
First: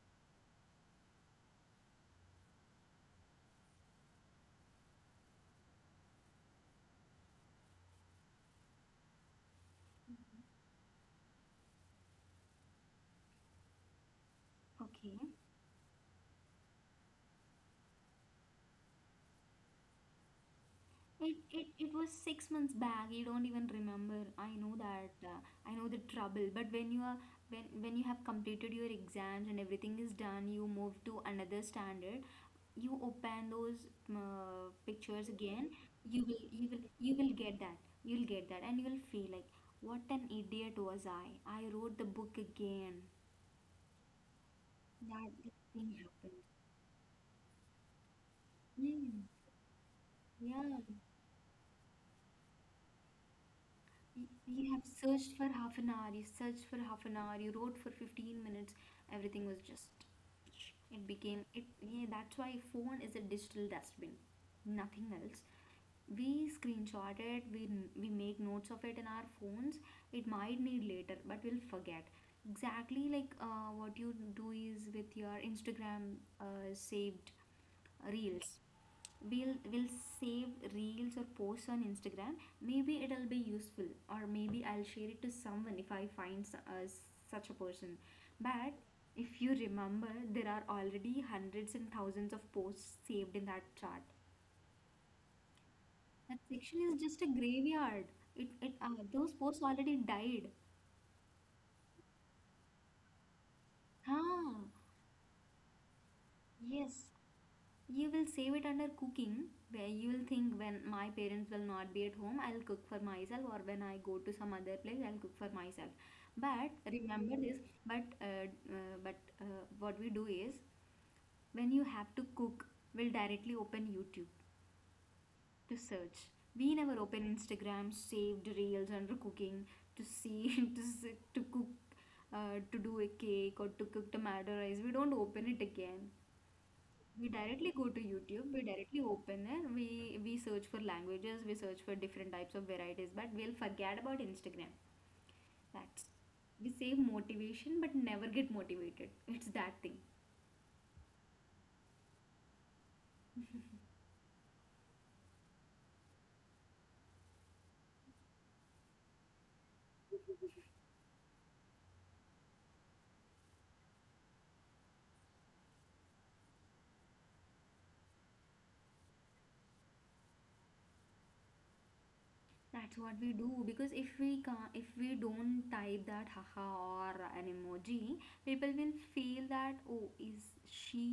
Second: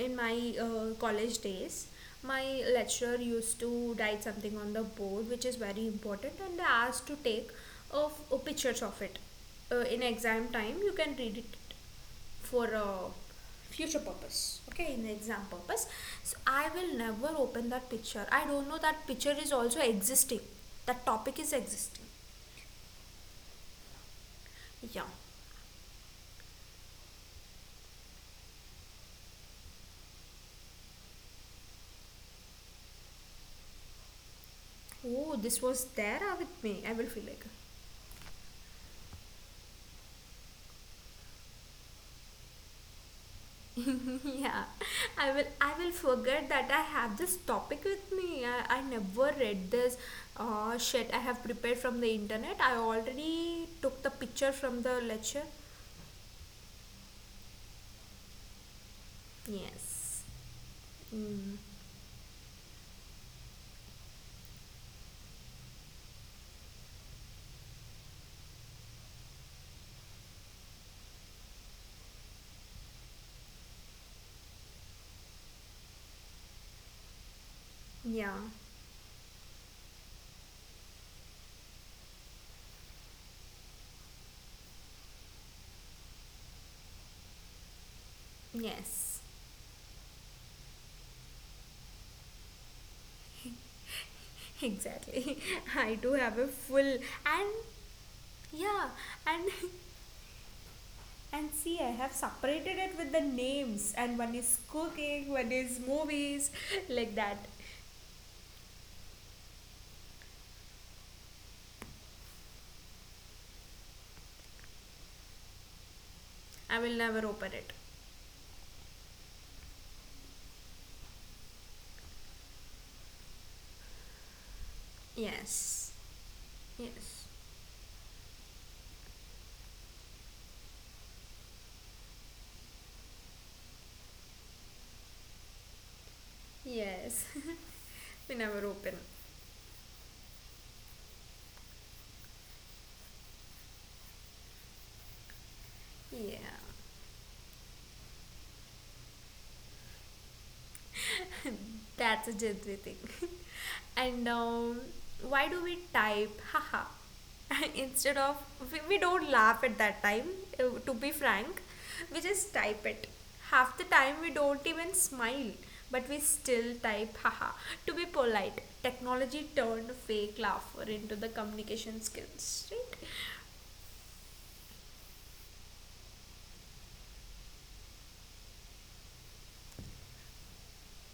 A: in my college days. My lecturer used to write something on the board which is very important and they asked to take of pictures of it, in exam time you can read it for a future purpose, okay, in the
B: Okay.
A: exam purpose. So I will never open that picture. I don't know that picture is also existing, that
B: It,
A: topic is
B: it, it
A: existing.
B: was 6 months back. You don't even remember. I know
A: Yeah.
B: that. I know the trouble. But when you are when you have completed your exams and everything is done, you move to another standard. You open those pictures
A: Oh, this
B: again.
A: was there,
B: You
A: ah,
B: will
A: with
B: you
A: me.
B: will
A: I will
B: you
A: feel
B: will
A: like,
B: get that. You'll get that, and you will feel like what an idiot was I. I wrote the book again.
A: yeah, i
B: That
A: will i will
B: thing happened.
A: forget that I have this topic with me. I
B: Mm.
A: never read this,
B: Yeah,
A: shit. I have prepared from the internet. I already took the picture
B: you
A: from
B: have
A: the
B: searched
A: lecture.
B: for half an hour, you searched for half an hour, you wrote for 15 minutes, everything was just
A: Yes.
B: it became it,
A: Mm.
B: yeah, that's why phone is a digital dustbin, nothing else. We screenshot it, we make notes of it in our phones. It might need later, but we'll forget. Exactly like what you do is with your Instagram saved
A: Yeah.
B: reels. We'll will save reels or posts on Instagram, maybe it'll be useful, or maybe I'll share it to someone if I find such a person. But
A: Yes.
B: if you remember, there are already hundreds and thousands of posts saved in that chart.
A: Exactly. I do
B: That
A: have a
B: section
A: full.
B: is just a
A: And
B: graveyard. It
A: yeah.
B: Those
A: And
B: posts already died.
A: and see, I have separated it with the names and one
B: Ah,
A: is cooking, one is movies,
B: yes.
A: like that.
B: You will save it under cooking, where you will think, when my parents will not be at home, I'll cook for myself, or when I go to some other place, I'll cook for myself.
A: I
B: But
A: will never
B: remember
A: open
B: this.
A: it.
B: But uh, but what we do is, when you have to cook, we'll directly open YouTube to
A: Yes.
B: search. We never open
A: Yes.
B: Instagram saved reels under cooking to see to cook, to do a cake or to cook tomato rice. We don't open it again,
A: Yes.
B: we directly go to
A: We
B: YouTube, we
A: never open.
B: directly open it, we search for languages, we search for different types of varieties, but we'll forget about Instagram. That's
A: Yeah.
B: we save motivation but never get motivated, it's that thing.
A: That's a jadvi thing. And why do we type haha instead of we don't laugh at that time. To be frank, we just type it. Half the time we don't even smile, but we still type haha to be polite. Technology turned fake laughter into the communication skills,
B: That's
A: right?
B: what we do, because if we don't type that haha or an emoji, people will feel that, oh, is she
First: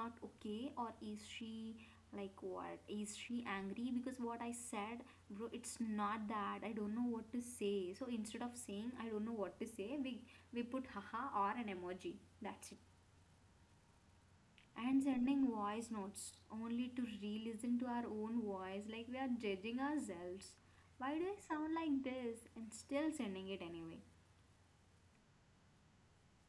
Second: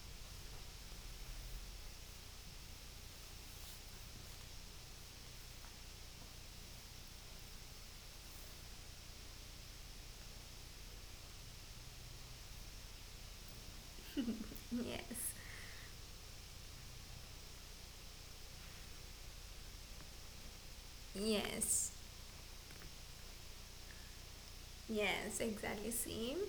B: not okay, or is she like, what, is she angry because what I said? Bro, it's not that I don't know what to say. So instead of saying I don't know what to say, we put haha or an emoji, that's it. And
A: Yes.
B: sending voice notes only to re-listen to our own voice, like we are judging ourselves, why do I sound
A: Yes.
B: like this, and still sending it anyway.
A: Yes, exactly same.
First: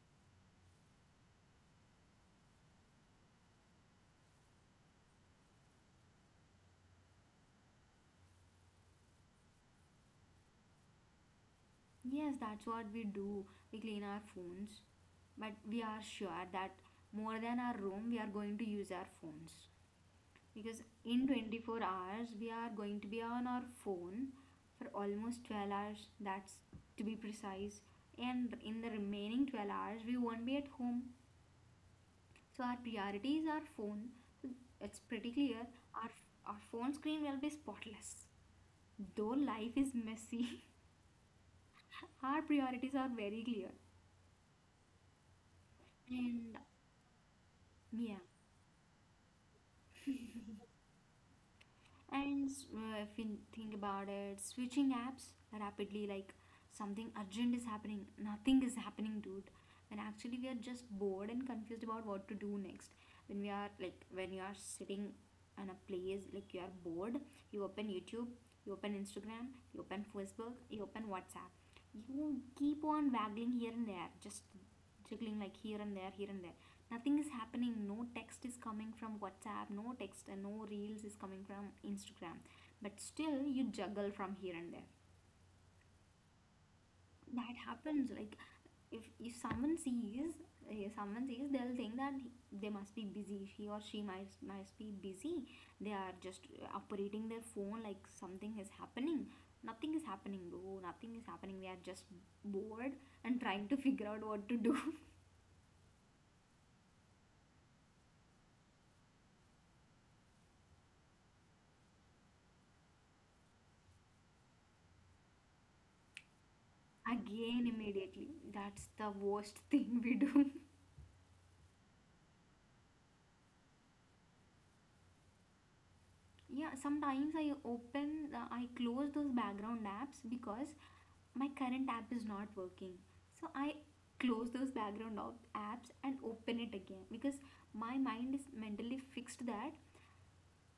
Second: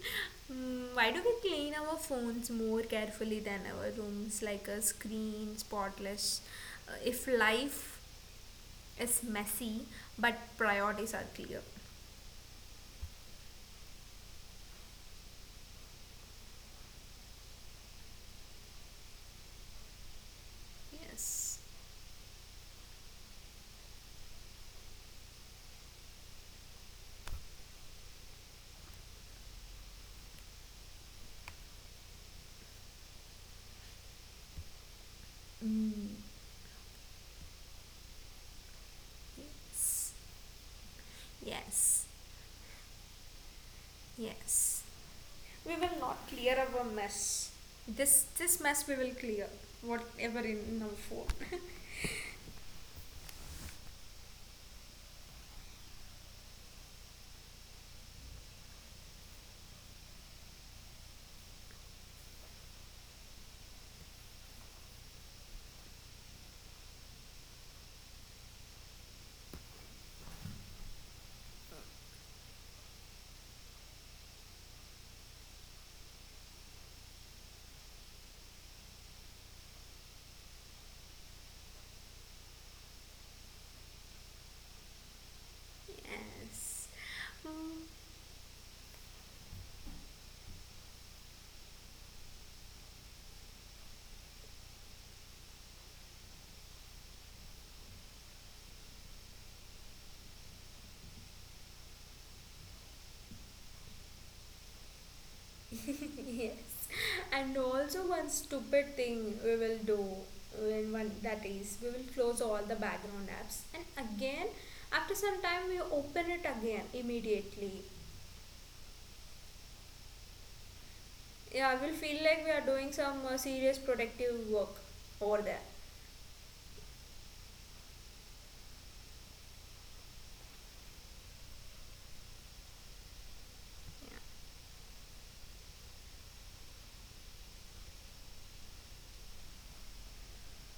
A: Mm, why do we clean our phones more carefully than our rooms, like a screen spotless, if life is messy, but priorities are clear.
B: Yes, that's what we do, we clean our phones, but we are sure that more than our room we are going to use our phones, because in
A: Yes.
B: 24 hours we are going to be on our phone for almost 12 hours, that's to be precise, and in the remaining 12 hours we won't be at home. So our priorities are phone. So it's pretty clear. Our
A: Mm.
B: our phone screen will be spotless. Though life is
A: Yes.
B: messy,
A: Yes.
B: our priorities are very clear.
A: Yes. We will not clear
B: And
A: our mess.
B: yeah.
A: This mess we will clear whatever in our phone.
B: And if we think about it, switching apps rapidly, like something urgent is happening, nothing is happening, dude. And actually, we are just bored and confused about what to do next. When we are like, when you are sitting in a place, like you are bored, you open YouTube, you open Instagram, you open Facebook, you open WhatsApp. You keep on waggling here and there, just jiggling like here and there, here and there. Nothing is happening, no text is coming from WhatsApp, no text and no reels is coming from Instagram, but still you juggle from here and there.
A: Yes.
B: That
A: Mm.
B: happens like if someone sees they'll think they must be busy, he or she might must be busy. They are just operating their phone like something is happening. Nothing is happening, though nothing is happening, we are just bored and trying to figure out what to do.
A: Yes. And also one stupid thing we will do when one that is, we will close all the background apps and again after some time we open it again
B: Again
A: immediately.
B: immediately, that's the worst thing we do.
A: Yeah, we'll feel like we are doing some serious productive work over there.
B: Yeah, sometimes I open, I close those background apps because my current app is not working. So I close those apps and open it again because my mind is mentally fixed that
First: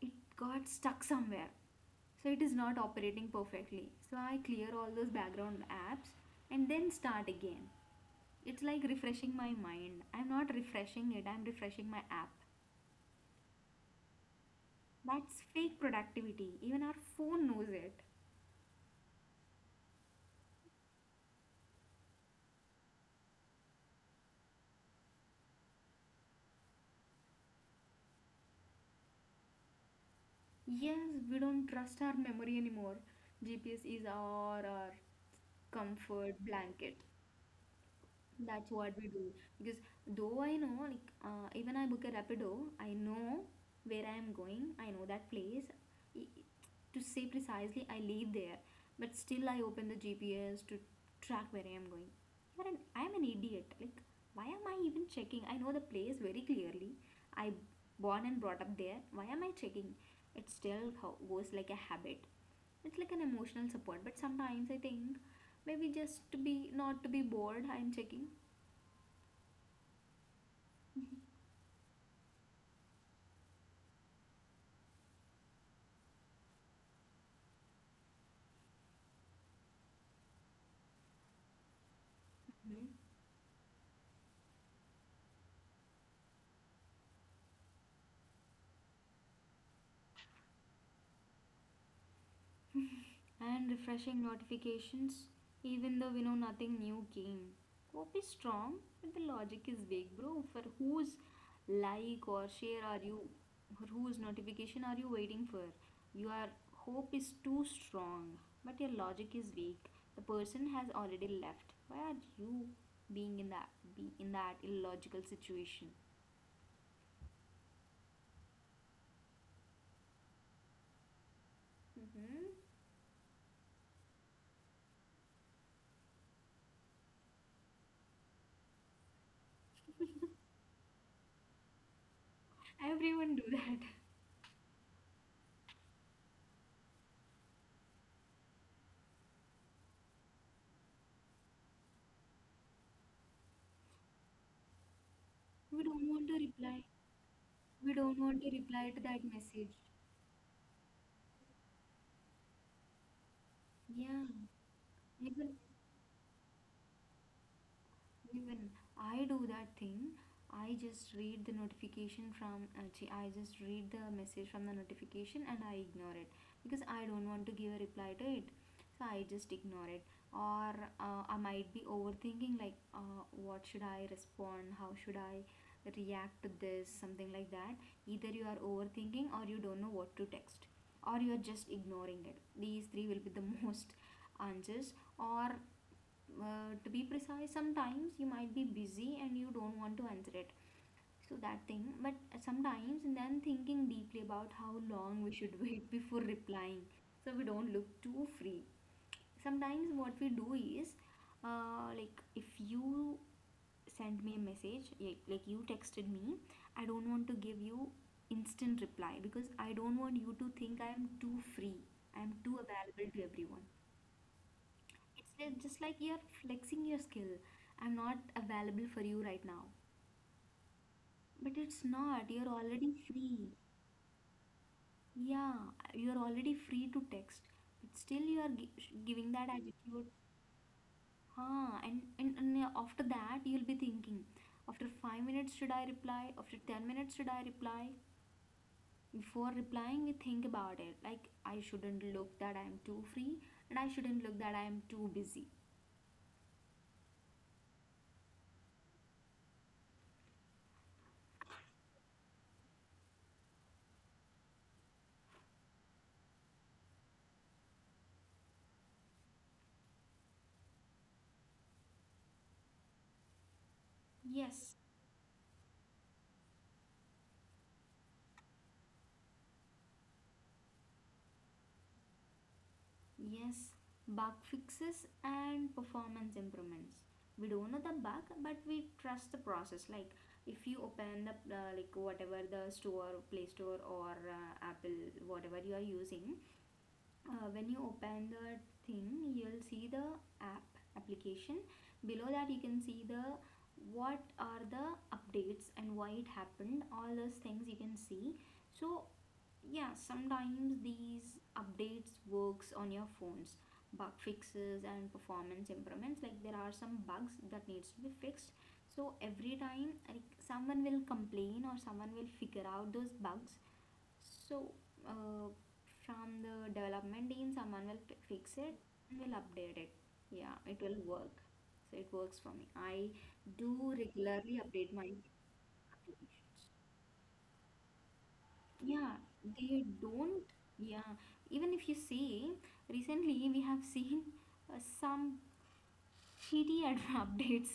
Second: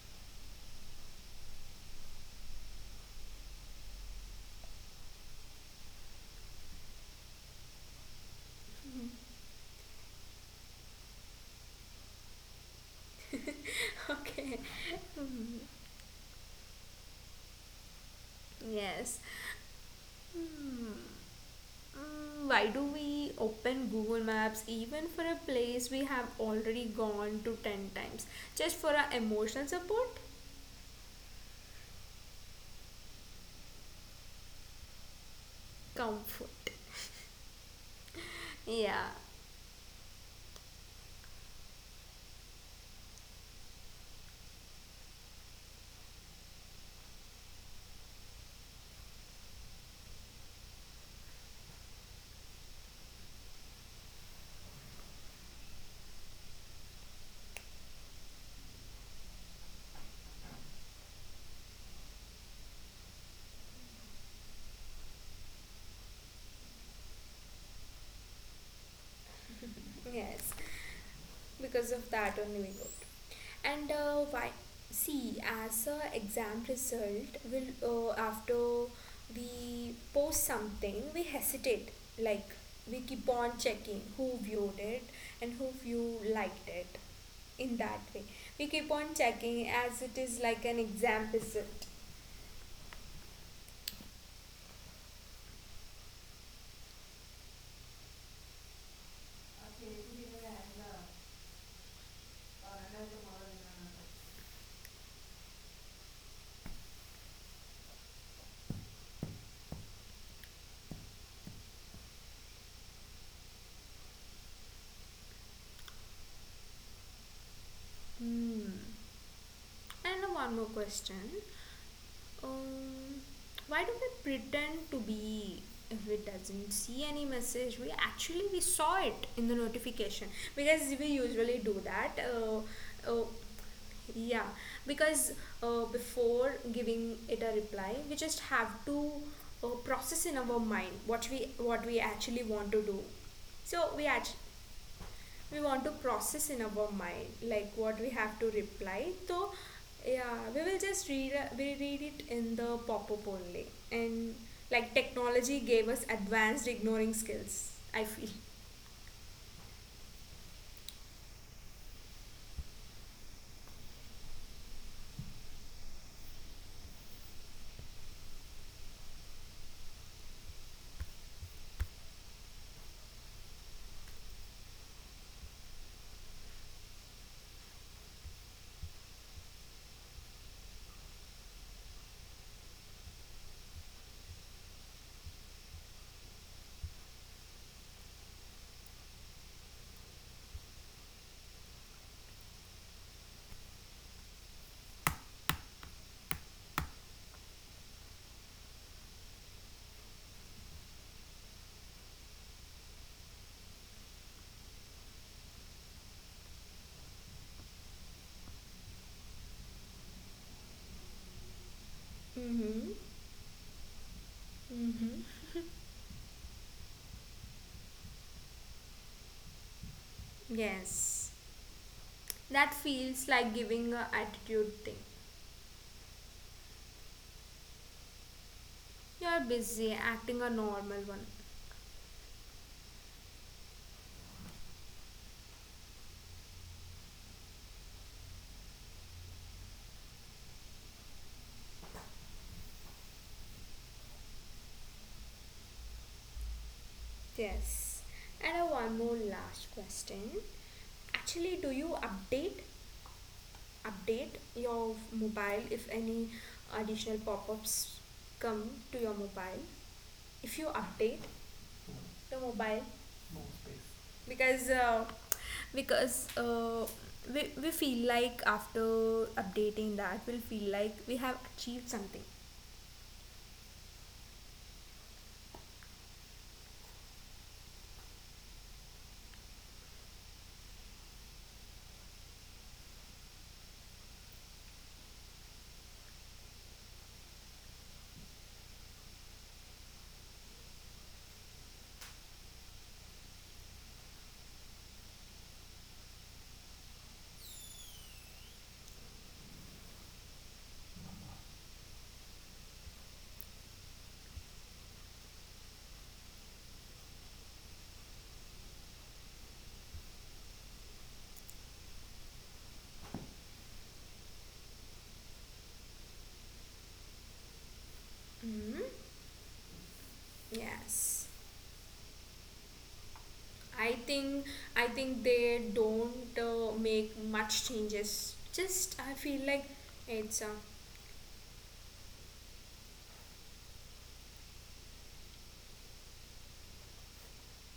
B: it got stuck somewhere. So it is not operating perfectly. So I clear all those background apps and then start again. It's like refreshing my mind. I'm not refreshing it, I'm refreshing my app.
A: Okay.
B: That's fake productivity. Even our phone knows it.
A: Yes. Hmm. Mm, why do we open Google Maps even for a place we have already gone to 10 times? Just for our emotional support?
B: Yes, we don't trust our memory anymore. GPS is our comfort
A: Comfort.
B: blanket. That's what we
A: Yeah.
B: do. Because though I know, like, even I book a Rapido, I know where I am going. I know that place. I- To say precisely, I live there. But still, I open the GPS to track where I am going. I am an idiot. Like, why am I even checking? I know the place very clearly. I born and brought up there. Why am I checking? It still goes like a habit. It's like an emotional support. But sometimes I think maybe just to be not to be bored, I'm checking
A: Yes. Because of that only we go. And why? See, as a exam result, will, after we post something, we hesitate. Like, we keep on checking who viewed it and who view liked it. In that way, we keep on checking as it is like an exam result.
B: and refreshing notifications even though we know nothing new came. Hope is strong, but the logic is vague, bro. For whose like or share are you, for whose notification are you waiting for? Your hope is too strong, but your logic is weak. The person has already left. Why are you being in that be in that illogical situation?
A: Hmm. And one more question.
B: Hmm.
A: Um, why do we pretend to be, if we doesn't see any message? We actually, we saw it in the notification because we usually do that. Uh,
B: Everyone do that.
A: yeah, because before giving it a reply, we just have to process in our mind what we actually want to do. So we actually, we
B: We
A: want to
B: don't want to
A: process in
B: reply.
A: our mind like
B: We
A: what we
B: don't
A: have
B: want
A: to
B: to reply to
A: reply.
B: that
A: So
B: message.
A: yeah, we will just read, we read it in the pop-up only.
B: Yeah,
A: And like,
B: even
A: technology gave us advanced ignoring skills, I feel.
B: even I do that thing. I just read the notification from actually I just read the message from the notification and I ignore it because I don't want to give a reply to it. So I just ignore it. Or I might be overthinking like what should I respond? How should I react to this? Something like that. Either you are overthinking or you don't know what to text or you are just ignoring it. These three will be the most answers or to be precise, sometimes you might be busy and you don't want to answer it, so that thing. But sometimes then thinking deeply about how long we should wait before replying, so we don't look too free. Sometimes what we do is, like if you send me a message, like you texted me, I don't want to give you instant reply because I don't want you to think I am too free, I am too
A: Mm-hmm.
B: available to everyone.
A: Mm-hmm.
B: It's just like you're flexing your skill. I'm not available for you right now.
A: Yes.
B: But it's not. You're
A: That
B: already
A: feels
B: free.
A: like giving a attitude thing.
B: Yeah, you're already free to text. But still, you are giving that
A: You're
B: attitude.
A: busy acting a normal one.
B: Huh? And after that, you'll be thinking after 5 minutes, should I reply? After 10 minutes, should I reply? Before replying, we think about it. Like, I shouldn't look that I'm too free, and I shouldn't look that I'm too busy.
A: Yes. And one more last question. Actually, do you update your mobile if any additional pop-ups come to your mobile? If you update the mobile, more space. Because
B: Yes.
A: because uh, we feel like after updating that we'll feel like we have achieved something.
B: Yes, bug fixes and performance improvements. We don't know the bug, but we trust the process. Like if you open the like whatever the store, Play Store or Apple, whatever you are using, when you open the thing, you'll see the app application. Below that, you can see the what are the updates and why it happened. All those things you can see. So yeah, sometimes these updates works on your phones, bug fixes and performance improvements. Like there are some bugs that needs to be fixed. So every time like someone will complain or someone will figure out those bugs. So uh, from the development team, someone will fix it
A: Mm-hmm.
B: and will update it. Yeah, it will
A: Yes.
B: work. So it works for me. I do
A: i think
B: regularly
A: i
B: update my
A: think they don't,
B: applications.
A: make much changes. Just
B: Yeah,
A: I feel like
B: they
A: it's,
B: don't. Yeah, even if you see, recently we have seen some shitty ad updates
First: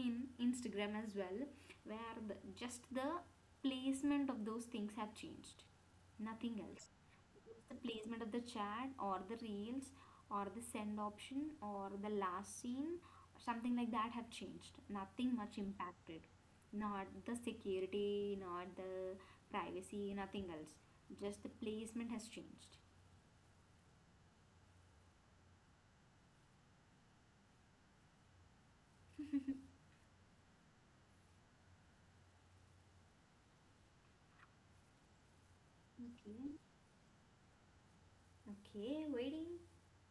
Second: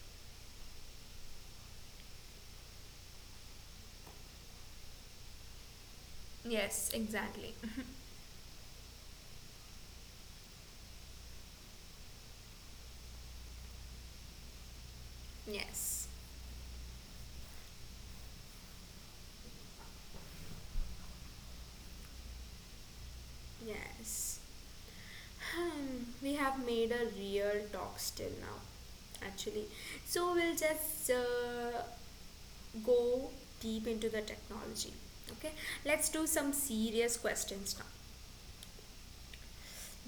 B: in Instagram as well, where just the placement of those things have changed, nothing else.
A: yes, exactly.
B: The placement of the chat or the reels or the send option or the last scene, something like that have changed, nothing much
A: Yes.
B: impacted, not the security, not the privacy, nothing else, just the placement has changed.
A: Yes. Hmm, we have made a real talk still now, actually. So we'll just go deep into the technology. Okay, let's do
B: Okay,
A: some serious questions now.
B: okay, waiting.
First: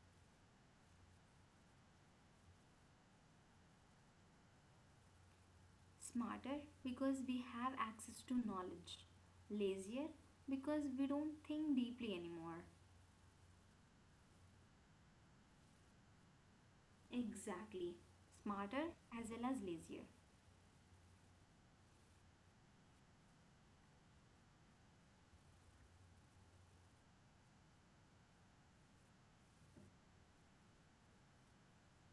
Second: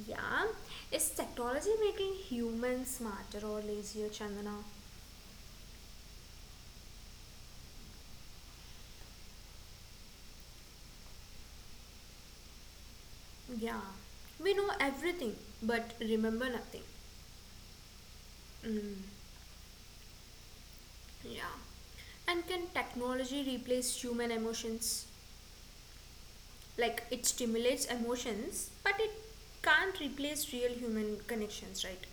A: Yeah, is technology making humans smarter or lazier, Chandana?
B: Smarter because we have access to knowledge, lazier because we don't think deeply anymore.
A: Yeah, we know everything but remember nothing.
B: Exactly, smarter
A: Mm,
B: as well as lazier.
A: yeah, and can technology replace human emotions? Like, it stimulates emotions, but it can't replace real human connections, right?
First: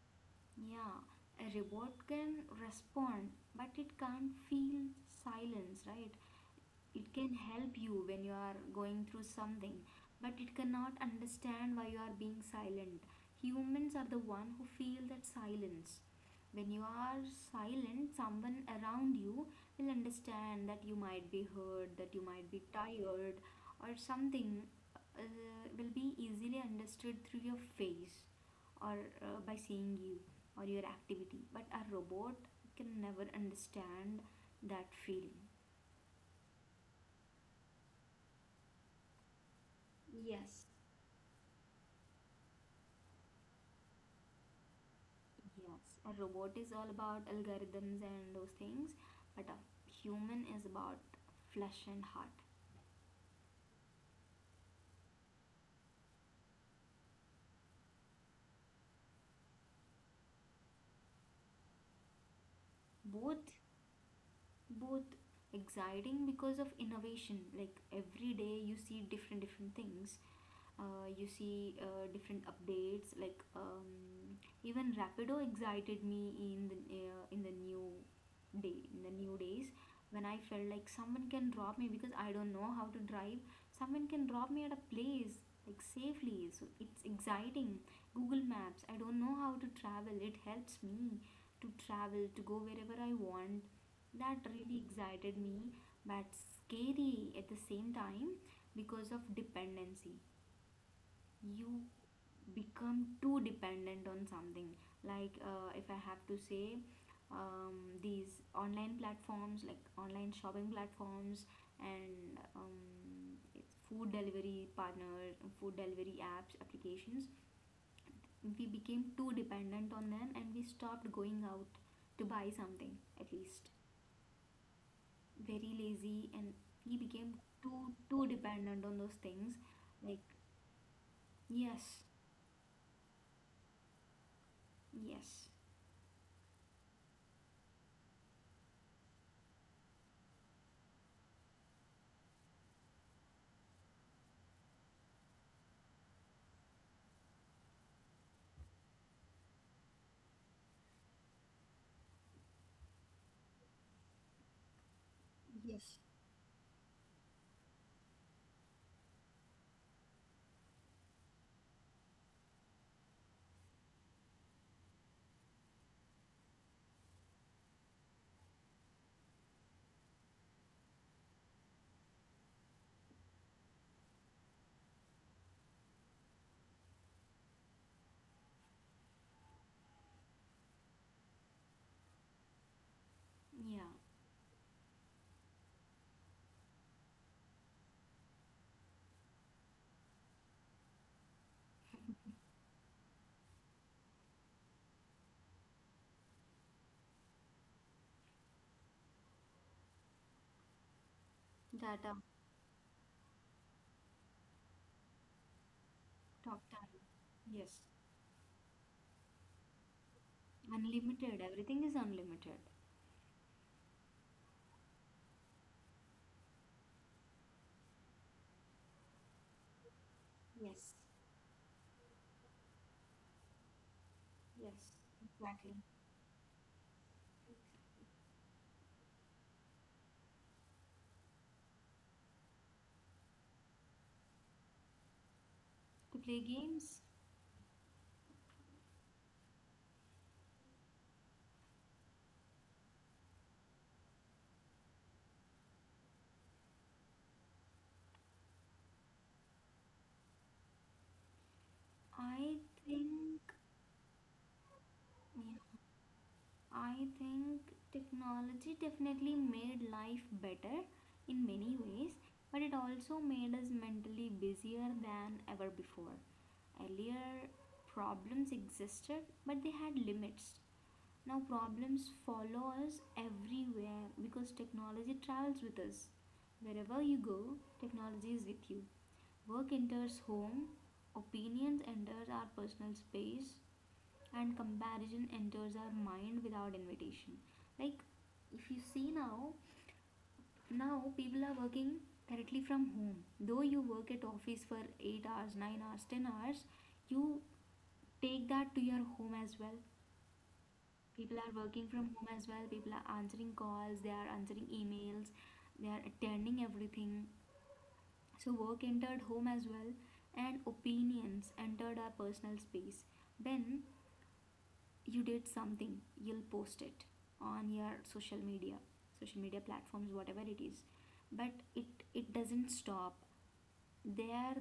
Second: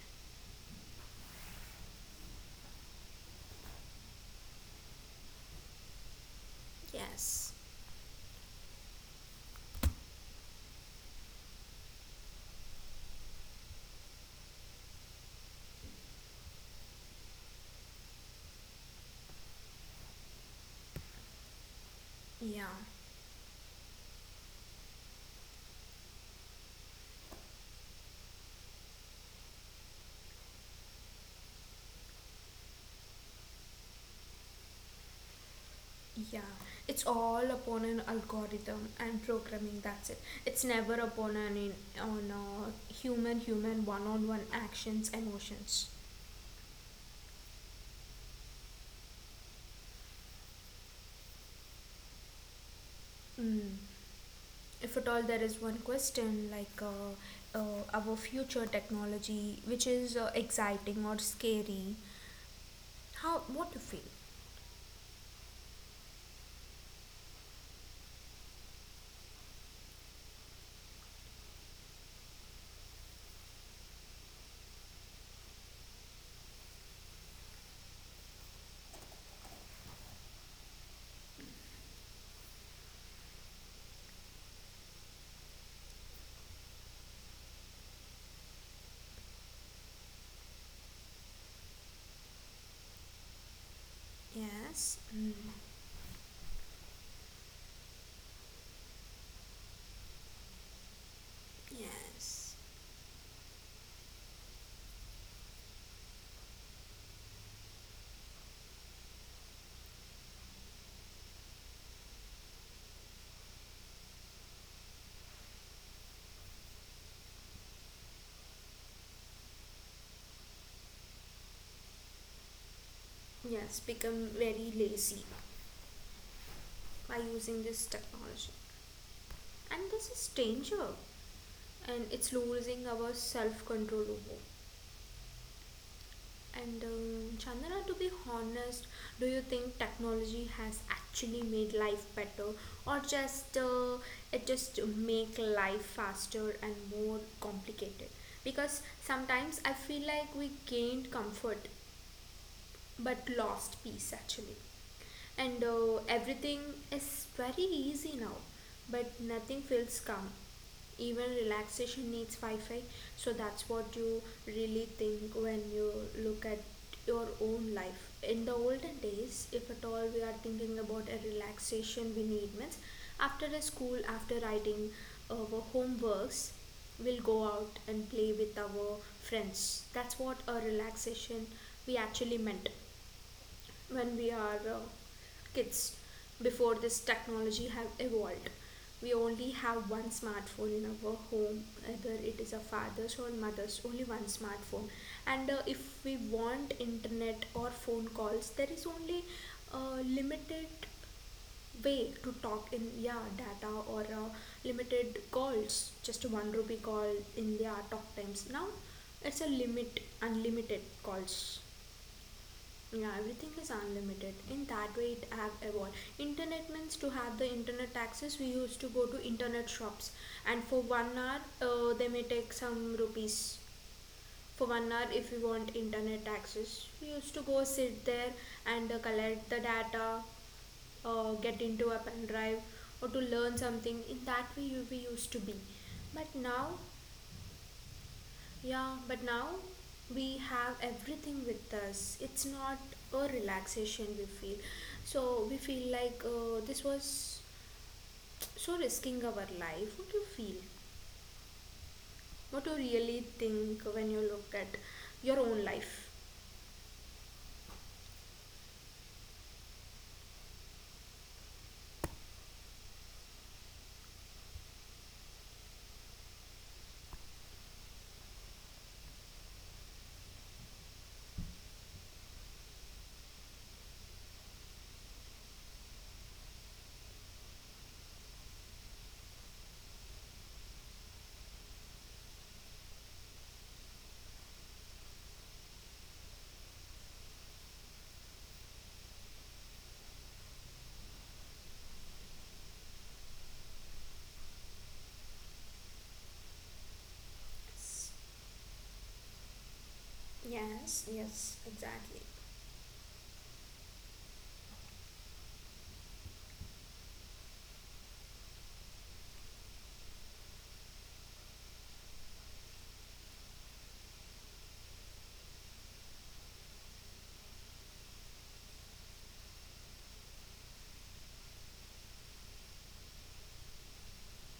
B: Yeah, a robot can respond, but it can't feel silence, right? It can
A: Yes.
B: help you when you are going through something, but it cannot understand why you are being silent. Humans are the one who feel that silence. When you are silent, someone around you will understand that you might be hurt, that you might be
A: Yeah,
B: tired, or something uh, will be easily understood through your face or by seeing you or your activity. But a robot can never understand that feeling.
A: yeah. It's all upon an algorithm and programming. That's it. It's
B: Yes.
A: never upon an in, on human human one on one actions emotions.
B: Yes, a robot is all about algorithms and those things, but a human is about flesh and heart.
A: Mm. If at all there is one question like our future technology, which is exciting or scary, how,
B: Both,
A: what do you feel?
B: both exciting because of innovation. Like every day you see different different things, you see different updates like even Rapido excited me in the in the new day in the new days when I felt like someone can drop me because I don't know how to drive, someone can drop me at a place, like safely, so it's exciting. Google Maps, I don't know how to travel, it helps me to travel, to go wherever I want. That really
A: Yes. Mm.
B: excited me. But scary at the same time because of dependency. You
A: Yes.
B: become too dependent on something. Like if I have to say, these online platforms, like online shopping platforms, and it's food delivery partner, food delivery apps applications, we became too dependent on them and we stopped going out to buy something, at least.
A: Yes, become very lazy
B: Very lazy, and we
A: by
B: became
A: using this
B: too
A: technology.
B: dependent on those things.
A: And this
B: Like,
A: is danger.
B: yes,
A: And it's losing our self control over.
B: yes.
A: And Chandana, to be honest, do you think technology has actually made life better, or just it just make life faster and more complicated? Because sometimes I feel like we gained comfort but lost peace actually. And
B: Yes.
A: everything is very easy now, but nothing feels calm. Even relaxation needs Wi Fi, so that's what you really think when you look at your own life. In the olden days, if at all we are thinking about a relaxation we need, means after a school, after writing our homeworks, we'll go out and play with our friends. That's what a relaxation we actually meant
B: Yeah,
A: when we are kids before this technology have evolved. We only have one smartphone in our home, either it is a father's or mother's, only one smartphone. And if we want internet or phone calls, there is only limited way
B: data,
A: to talk in, yeah, data or limited calls, just one
B: talk
A: rupee
B: time.
A: call in their
B: Yes,
A: talk times. Now it's a limit, unlimited calls.
B: unlimited, everything is unlimited.
A: Yeah, everything is unlimited. In that way it have evolved. Internet means, to have the internet access, we used to go to internet shops and for
B: Yes,
A: 1 hour they may take some rupees. For one
B: yes,
A: hour if we want
B: exactly.
A: internet access, we used to go sit there and collect the data, get into a pen drive, or to learn something. In that way you, we used to be.
B: To
A: But
B: play
A: now,
B: games?
A: yeah, but now we have everything with us. It's not a relaxation we feel. So we feel like this was so risking our life. What do you feel?
B: I
A: What do you really
B: think,
A: think when you look at your
B: yeah,
A: own life?
B: I think technology definitely made life better in many ways, but it also made us mentally busier than ever before. Earlier, problems existed, but they had limits. Now, problems follow us everywhere because technology travels with us. Wherever you go, technology is with you. Work enters home, opinions enters our personal space, and comparison enters our mind without invitation. Like if you see now, now people are working directly from home. Though you work at office for 8 hours, 9 hours, 10 hours, you
A: Yes,
B: take that to your home as well.
A: yes,
B: People
A: yes,
B: are working from
A: exactly.
B: home as well, people are answering calls, they are answering emails, they are attending everything, so work entered home as well. And opinions entered our personal space. When you did something, you'll post it on your social media, social media platforms, whatever it is, but it doesn't stop there.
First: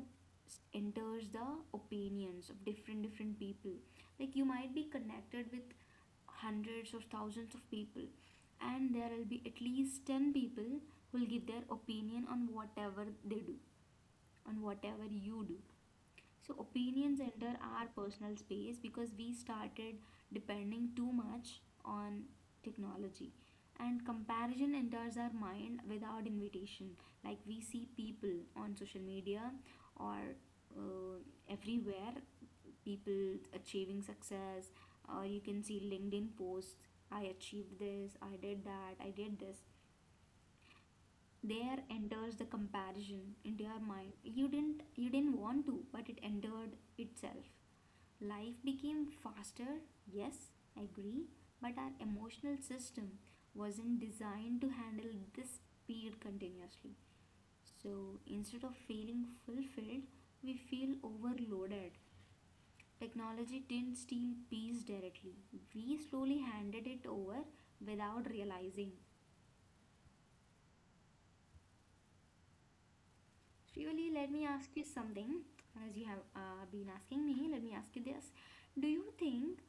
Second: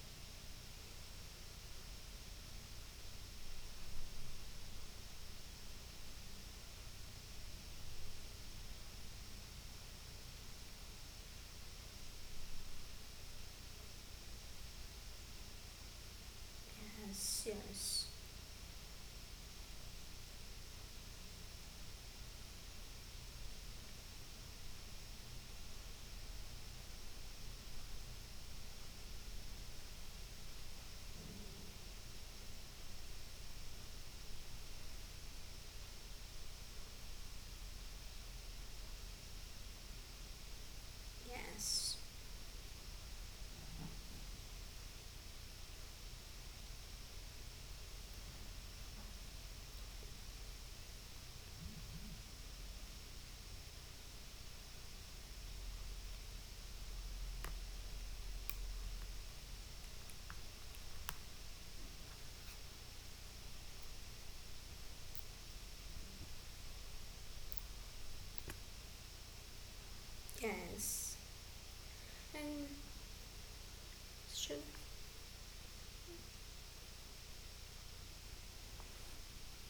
B: Enters the opinions of different different people. Like you might be connected with hundreds of thousands of people, and there will be at least 10 people who will give their opinion on whatever they do, on whatever you do. So opinions
A: Yes,
B: enter our
A: yes,
B: personal space because we started depending too much on technology. And comparison enters our mind without invitation. Like we see people on social media or uh, everywhere, people achieving success, or you can see LinkedIn posts: I achieved this, I did that, I did this. There
A: yes,
B: enters the comparison into your mind. You didn't want to, but it entered itself. Life became faster, yes, agree, but our emotional system wasn't designed to handle this speed continuously. So instead of feeling fulfilled, we feel overloaded. Technology didn't steal peace directly, we slowly handed it over without realizing.
A: yes. And
B: Really, let me
A: should
B: ask you something. As you have been asking me, let me ask you this. Do you think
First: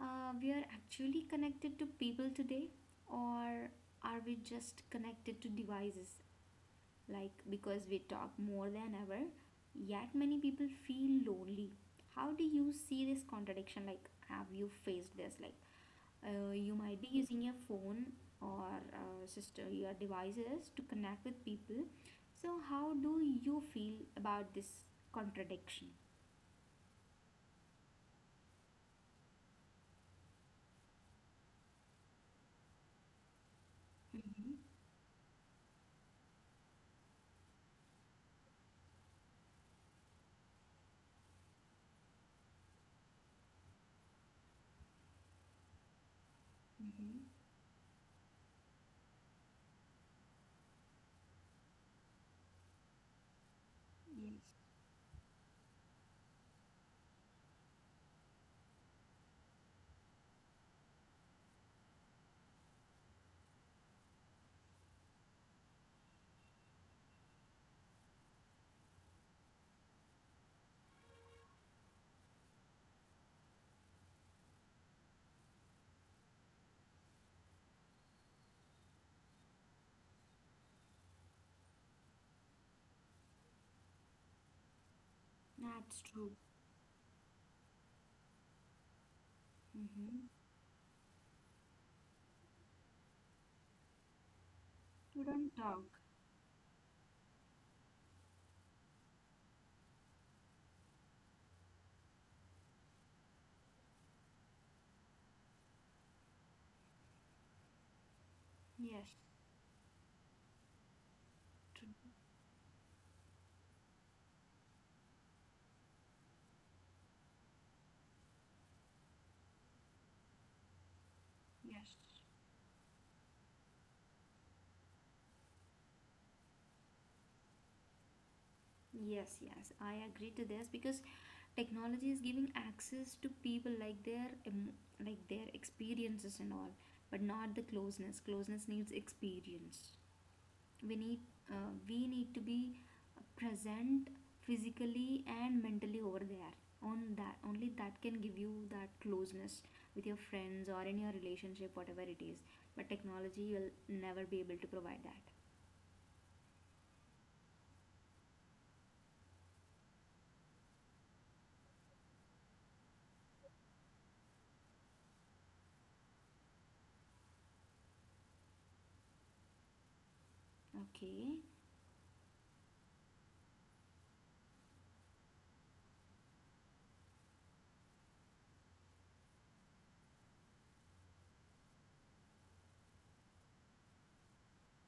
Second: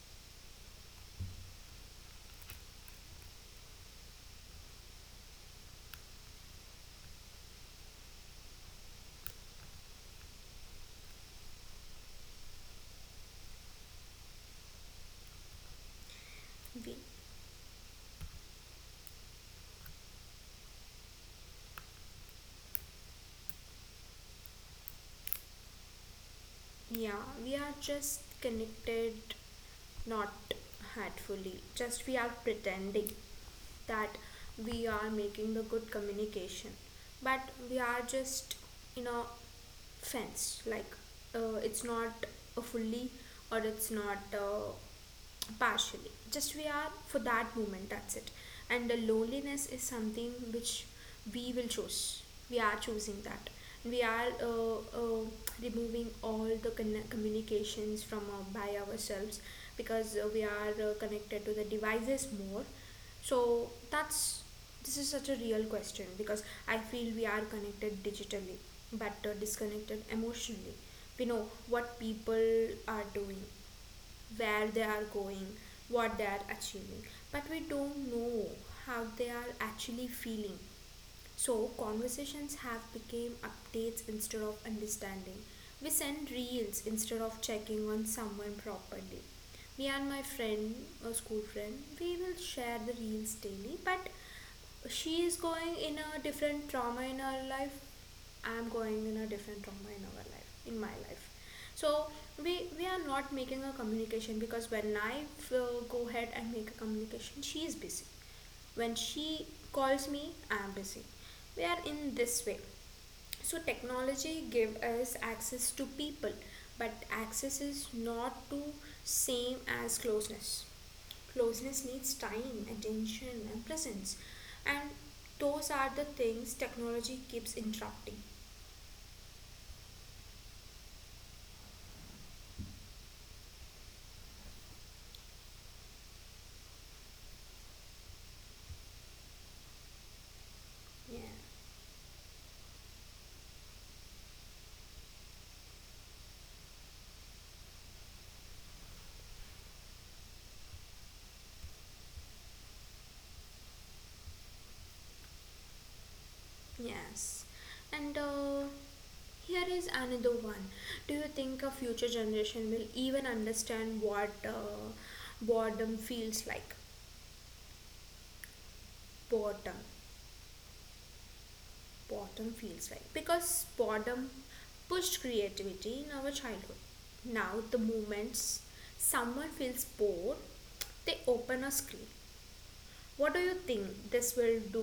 B: we are actually connected to people today, or are we just connected to devices? Like, because we talk more than ever, yet many people feel lonely. How do you see this contradiction? Like, have you faced this? Like, you
A: we?
B: might be using your phone or system, your devices to connect with people, so how do you feel about this contradiction?
A: Yeah, we are just connected, not hatefully, just we are pretending that
B: Mm-hmm.
A: we are making the good communication, but we are just in a fence, like, it's not a fully, or it's not partially, just we are for
B: Mm-hmm.
A: that moment, that's it. And the loneliness is something which we will choose. We are choosing that we are
B: Yes,
A: removing all the communications from, by ourselves, because we are connected to the devices more. So that's, this is such a real question because I feel we are connected digitally but disconnected emotionally. We know what people are doing, where they are going, what they are achieving, but we don't know how they are actually feeling. So conversations have become updates instead of understanding. We
B: that's
A: send
B: true.
A: reels instead of checking on someone properly. Me and my
B: Mm-hmm.
A: friend, a school friend, we will share the reels daily, but
B: You
A: she is
B: don't
A: going
B: talk.
A: in a different trauma in her life, I'm going in a different trauma in our life, in my life. So we are not making a communication because when I go ahead and make a communication, she is busy. When
B: Yes,
A: she calls me, I'm busy. We are
B: true.
A: in this way. So technology give us access to people, but access is not to same as closeness. Closeness
B: Yes.
A: needs time, attention, and presence, and those are the things technology keeps interrupting.
B: Yes, I agree to this because technology is giving access to people like their like their experiences and all, but not the closeness. Closeness needs experience. we
A: Yeah.
B: need uh, we need to be present physically and mentally over there. On that, only that can give you that closeness with your friends or in your relationship, whatever it is. But technology will never be able to provide that.
A: Yes. And here is another one. Do you think a future generation will even understand what boredom feels like? Boredom.
B: Okay.
A: Boredom feels like. Because boredom pushed creativity in our childhood. Now, the moments someone feels bored, they open a screen. What do you think this will do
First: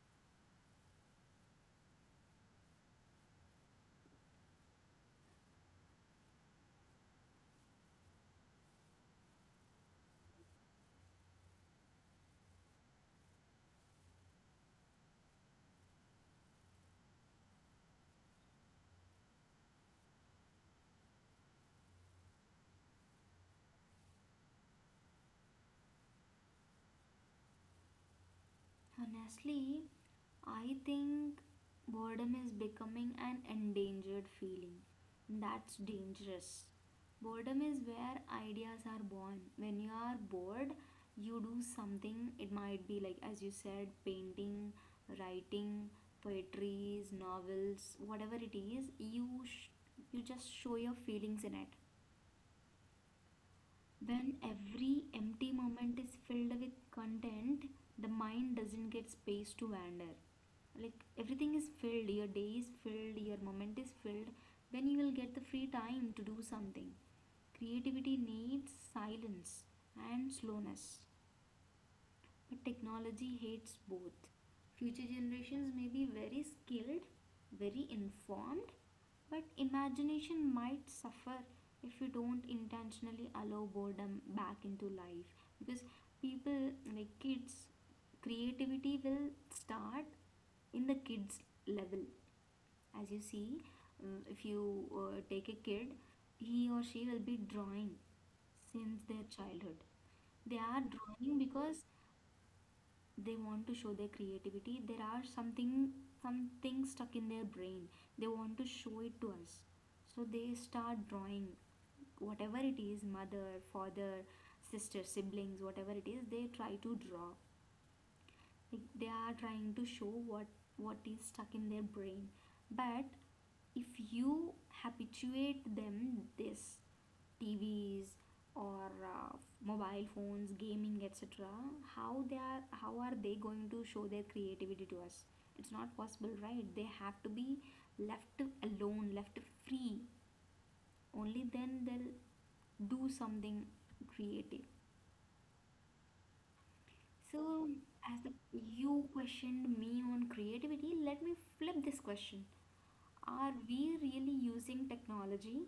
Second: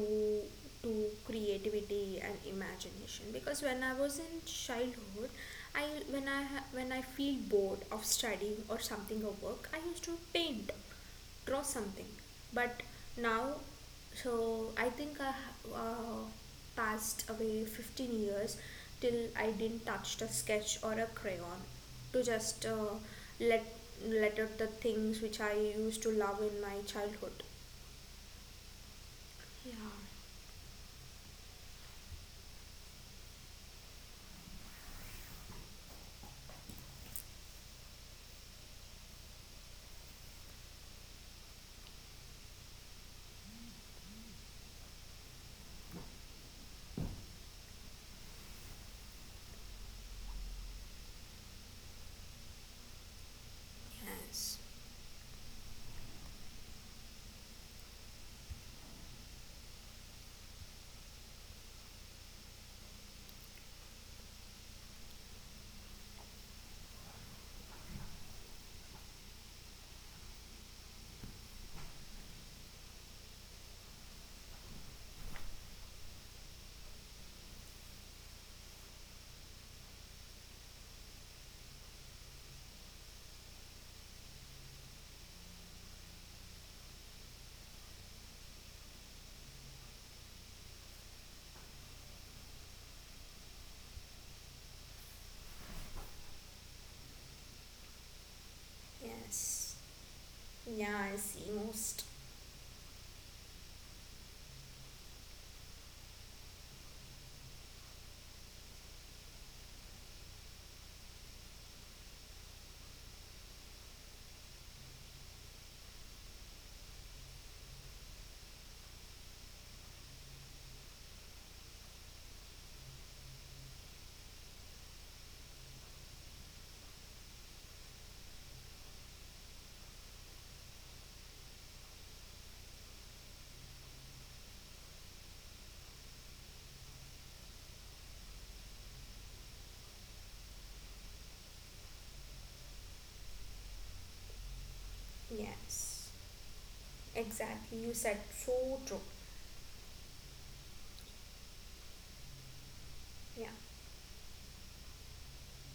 A: to creativity and imagination? Because when I was in childhood, I, when I when I feel bored of studying or something or work, I used to paint, draw something. But now, so I think passed away 15 years till I didn't touch a sketch or a crayon to just let, let out the things which I used to love in my childhood. Yeah.
B: Honestly, I think boredom is becoming an endangered feeling. That's dangerous. Boredom is where ideas are born. When you are bored, you do something. It might be like, as you said, painting, writing, poetries, novels, whatever it is. You just show your feelings in it. When
A: Yes,
B: every empty moment is filled with content, the mind doesn't get space to wander. Like everything is filled, your day is filled, your moment is filled, then you will get the free time to do something. Creativity needs silence and slowness. But technology hates both. Future generations may be very skilled, very informed, but imagination might suffer if you don't intentionally allow boredom back into life. Because people, like kids, creativity will start in the kids level. As you see, if you take a kid, he or she will be drawing since their
A: yes,
B: childhood. They are
A: yeah, I
B: drawing
A: see
B: because
A: most.
B: they want to show their creativity. There are something, something stuck in their brain. They want to show it to us, so they start drawing, whatever it is: mother, father, sister, siblings, whatever it is, they try to draw. Like they are trying to show what is stuck in their brain. But if you habituate them this tvs or mobile phones, gaming, etc, how are they going to show their creativity to us? It's not possible, right? They have to be left alone, left free. Only then they'll do something creative.
A: Yes,
B: So,
A: exactly. You said
B: as
A: so true.
B: you questioned me on creativity, let me flip this question.
A: Yeah,
B: Are we really using technology,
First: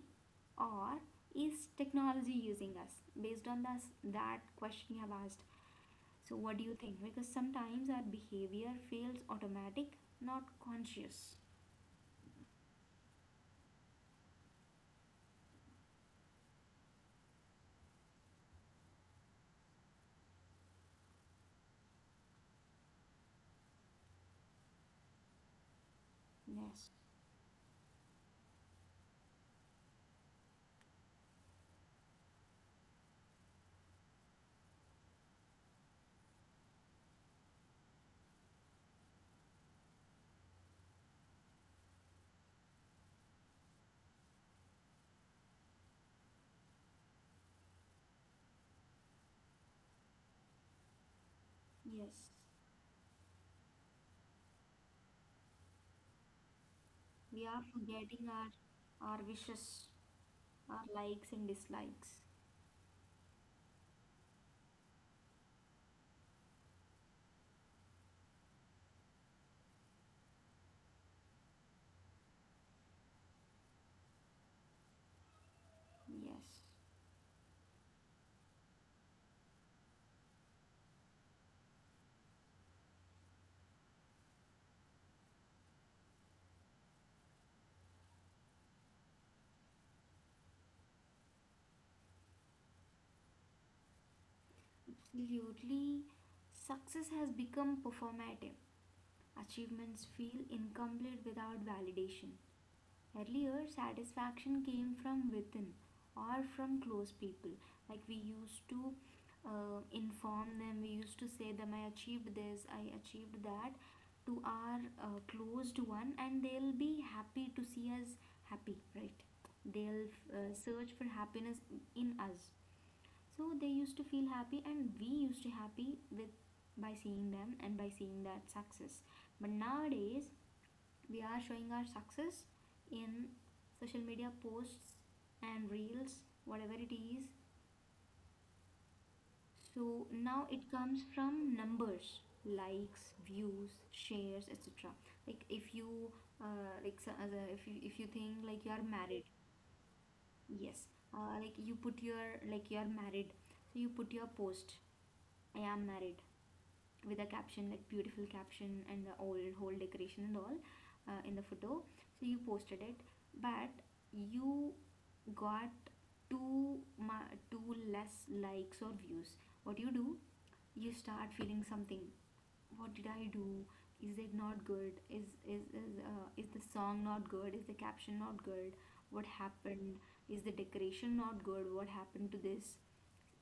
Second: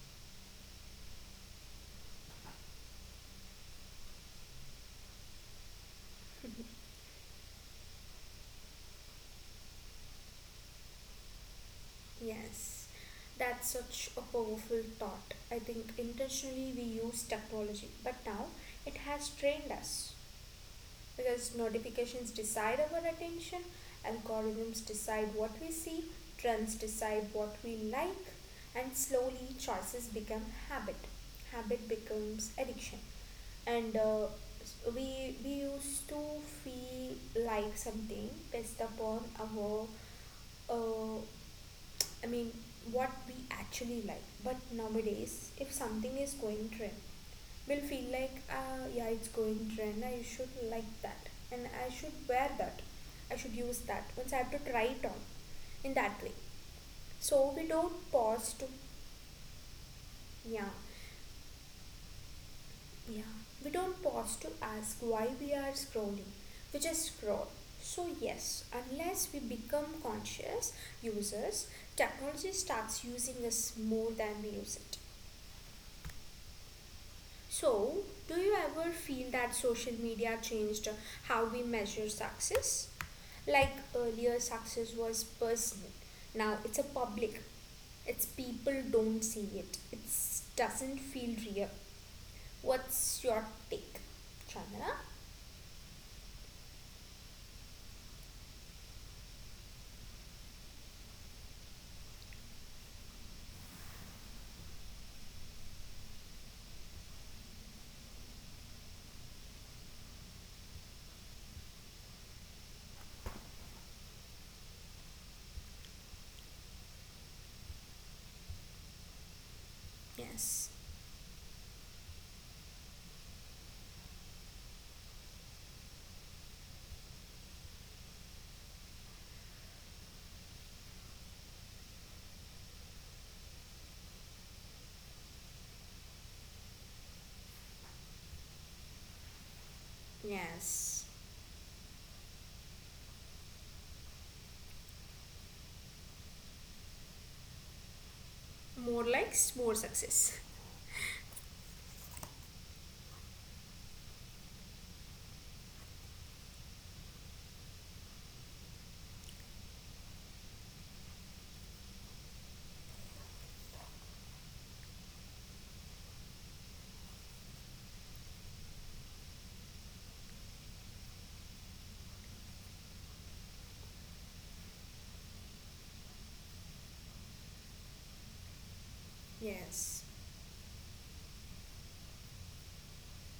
B: or is technology using us? Based on this, that question you have asked. So, what do you think? Because sometimes our behavior feels automatic, not conscious.
A: yes. That's such a powerful thought. I think intentionally we use technology, but now it has trained us. Because notifications decide our attention, algorithms decide what we see, trends
B: Yes,
A: decide what we like, and slowly choices become habit. Habit becomes addiction. And we used to feel like something based upon our, uh, I mean, what we actually like. But nowadays, if something is going trend, we'll feel like, ah, yeah, it's going trend. I should like that, and I should
B: yes.
A: wear that. I should use that. Once I have to try it on, in that way.
B: We
A: So
B: are
A: we don't
B: forgetting
A: pause to,
B: our wishes,
A: yeah,
B: our likes and dislikes.
A: yeah. We don't pause to ask why we are scrolling. We just scroll. So yes, unless we become conscious users, technology starts using us more than we use it.
B: Yes.
A: So, do you ever feel that social media changed how we measure success? Like earlier, success was personal. Now it's a public. It's people don't see it. It doesn't feel real. What's your take, Chandra?
B: Absolutely. Success has become performative. Achievements feel incomplete without validation. Earlier, satisfaction came from within or from close people. Like we used to inform them, we used to say them, I achieved this, I achieved that to our closed one, and they'll be happy to see us happy, right? They'll
A: Yes.
B: search for happiness in us, so they used to feel happy and we used to happy with by seeing them and by seeing that success. But nowadays we are showing our success in social media posts and reels, whatever it is. So now it comes
A: Yes.
B: from numbers: likes, views, shares, etc. Like if you like if you think like you are
A: More
B: married.
A: likes, more success.
B: Yes. Like you put your like you are married, so you put your post, I am married, with a caption, like beautiful caption, and the old whole decoration and all in the photo. So you posted it, but you got two less likes or views. What you do? You start feeling something. What did I do? Is it not good? Is is the song not good? Is the caption not good? What
A: Yes.
B: happened? Is the decoration not good? What happened to this?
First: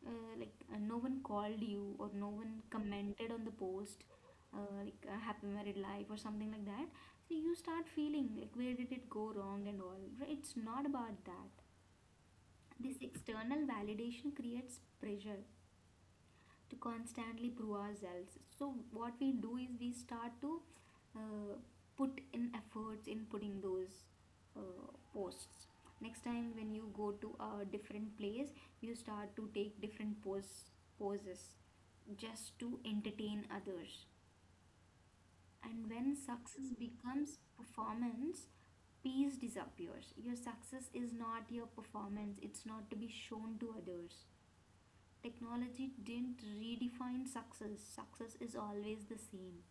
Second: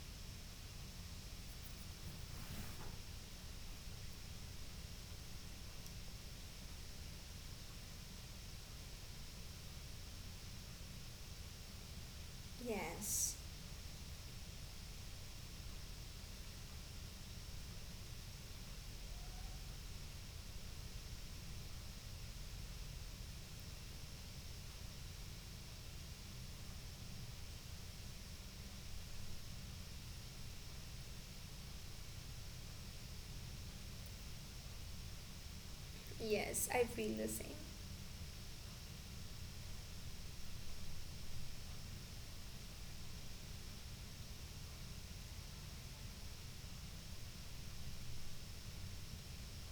B: Like, no one called you or no one commented on the post, like, happy married life or something like that. So you start feeling like where did it go wrong and all, right? It's not about that. This
A: Yes.
B: external validation creates pressure to constantly prove ourselves. So what we do is we start to uh, put in efforts in putting those uh, posts. Next time when you go to a different place, you start to take different poses just to entertain others. And when
A: Yes.
B: success
A: I feel the
B: becomes
A: same.
B: performance, peace disappears. Your success is not your performance, it's not to be shown to others. Technology didn't redefine success. Success is always the same.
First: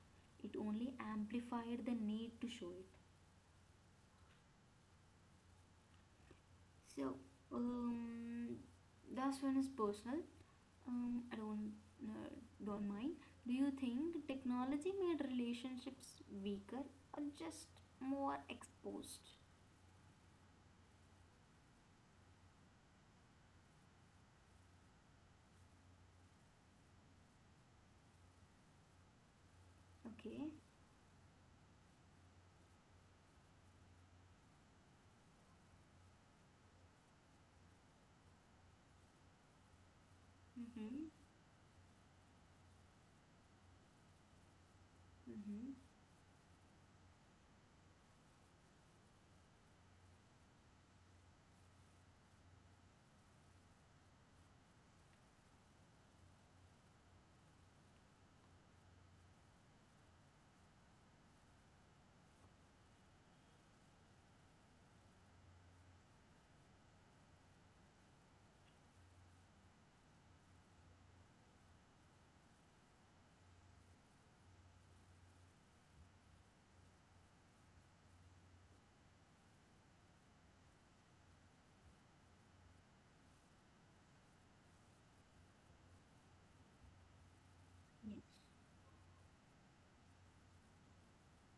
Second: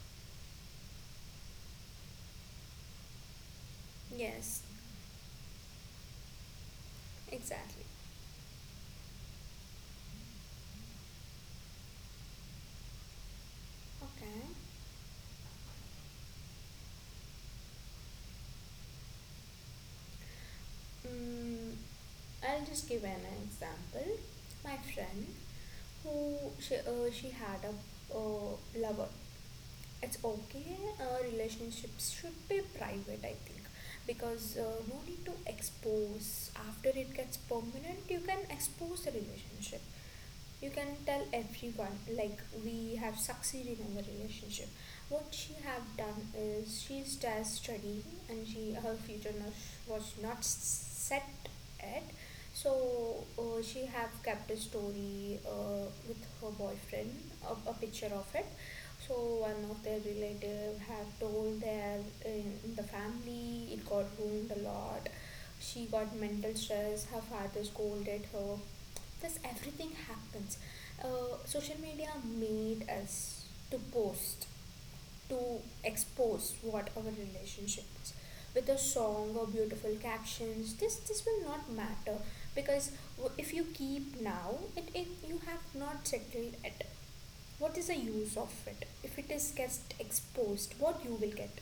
B: It only amplified the need to show it.
A: Yes.
B: So,
A: Exactly.
B: um, last one is personal. I uh, don't mind. Do you think
A: Okay.
B: technology made relationships weaker or just more exposed?
A: Mm, I'll just give an example. My friend who she had a lover. It's
B: Okay.
A: okay. Relationships should be private. I think because no need to expose after it gets permanent. You can expose the relationship, you can
B: Mhm.
A: tell everyone like we have succeeded in the relationship. What she
B: Mhm.
A: have done is she's just studying, and she her future not, was not set yet. So she have kept a story with her boyfriend, a picture of it. So one of their relative have told their, in the family it got ruined a lot. She got mental stress, her father scolded her. Thus, everything happens. Social media made us to post, to expose what our relationship is. With a song or beautiful captions, this will not matter because if you keep now, it you have not settled it. What is the
B: Yes.
A: use of it if it is just exposed? What you will get,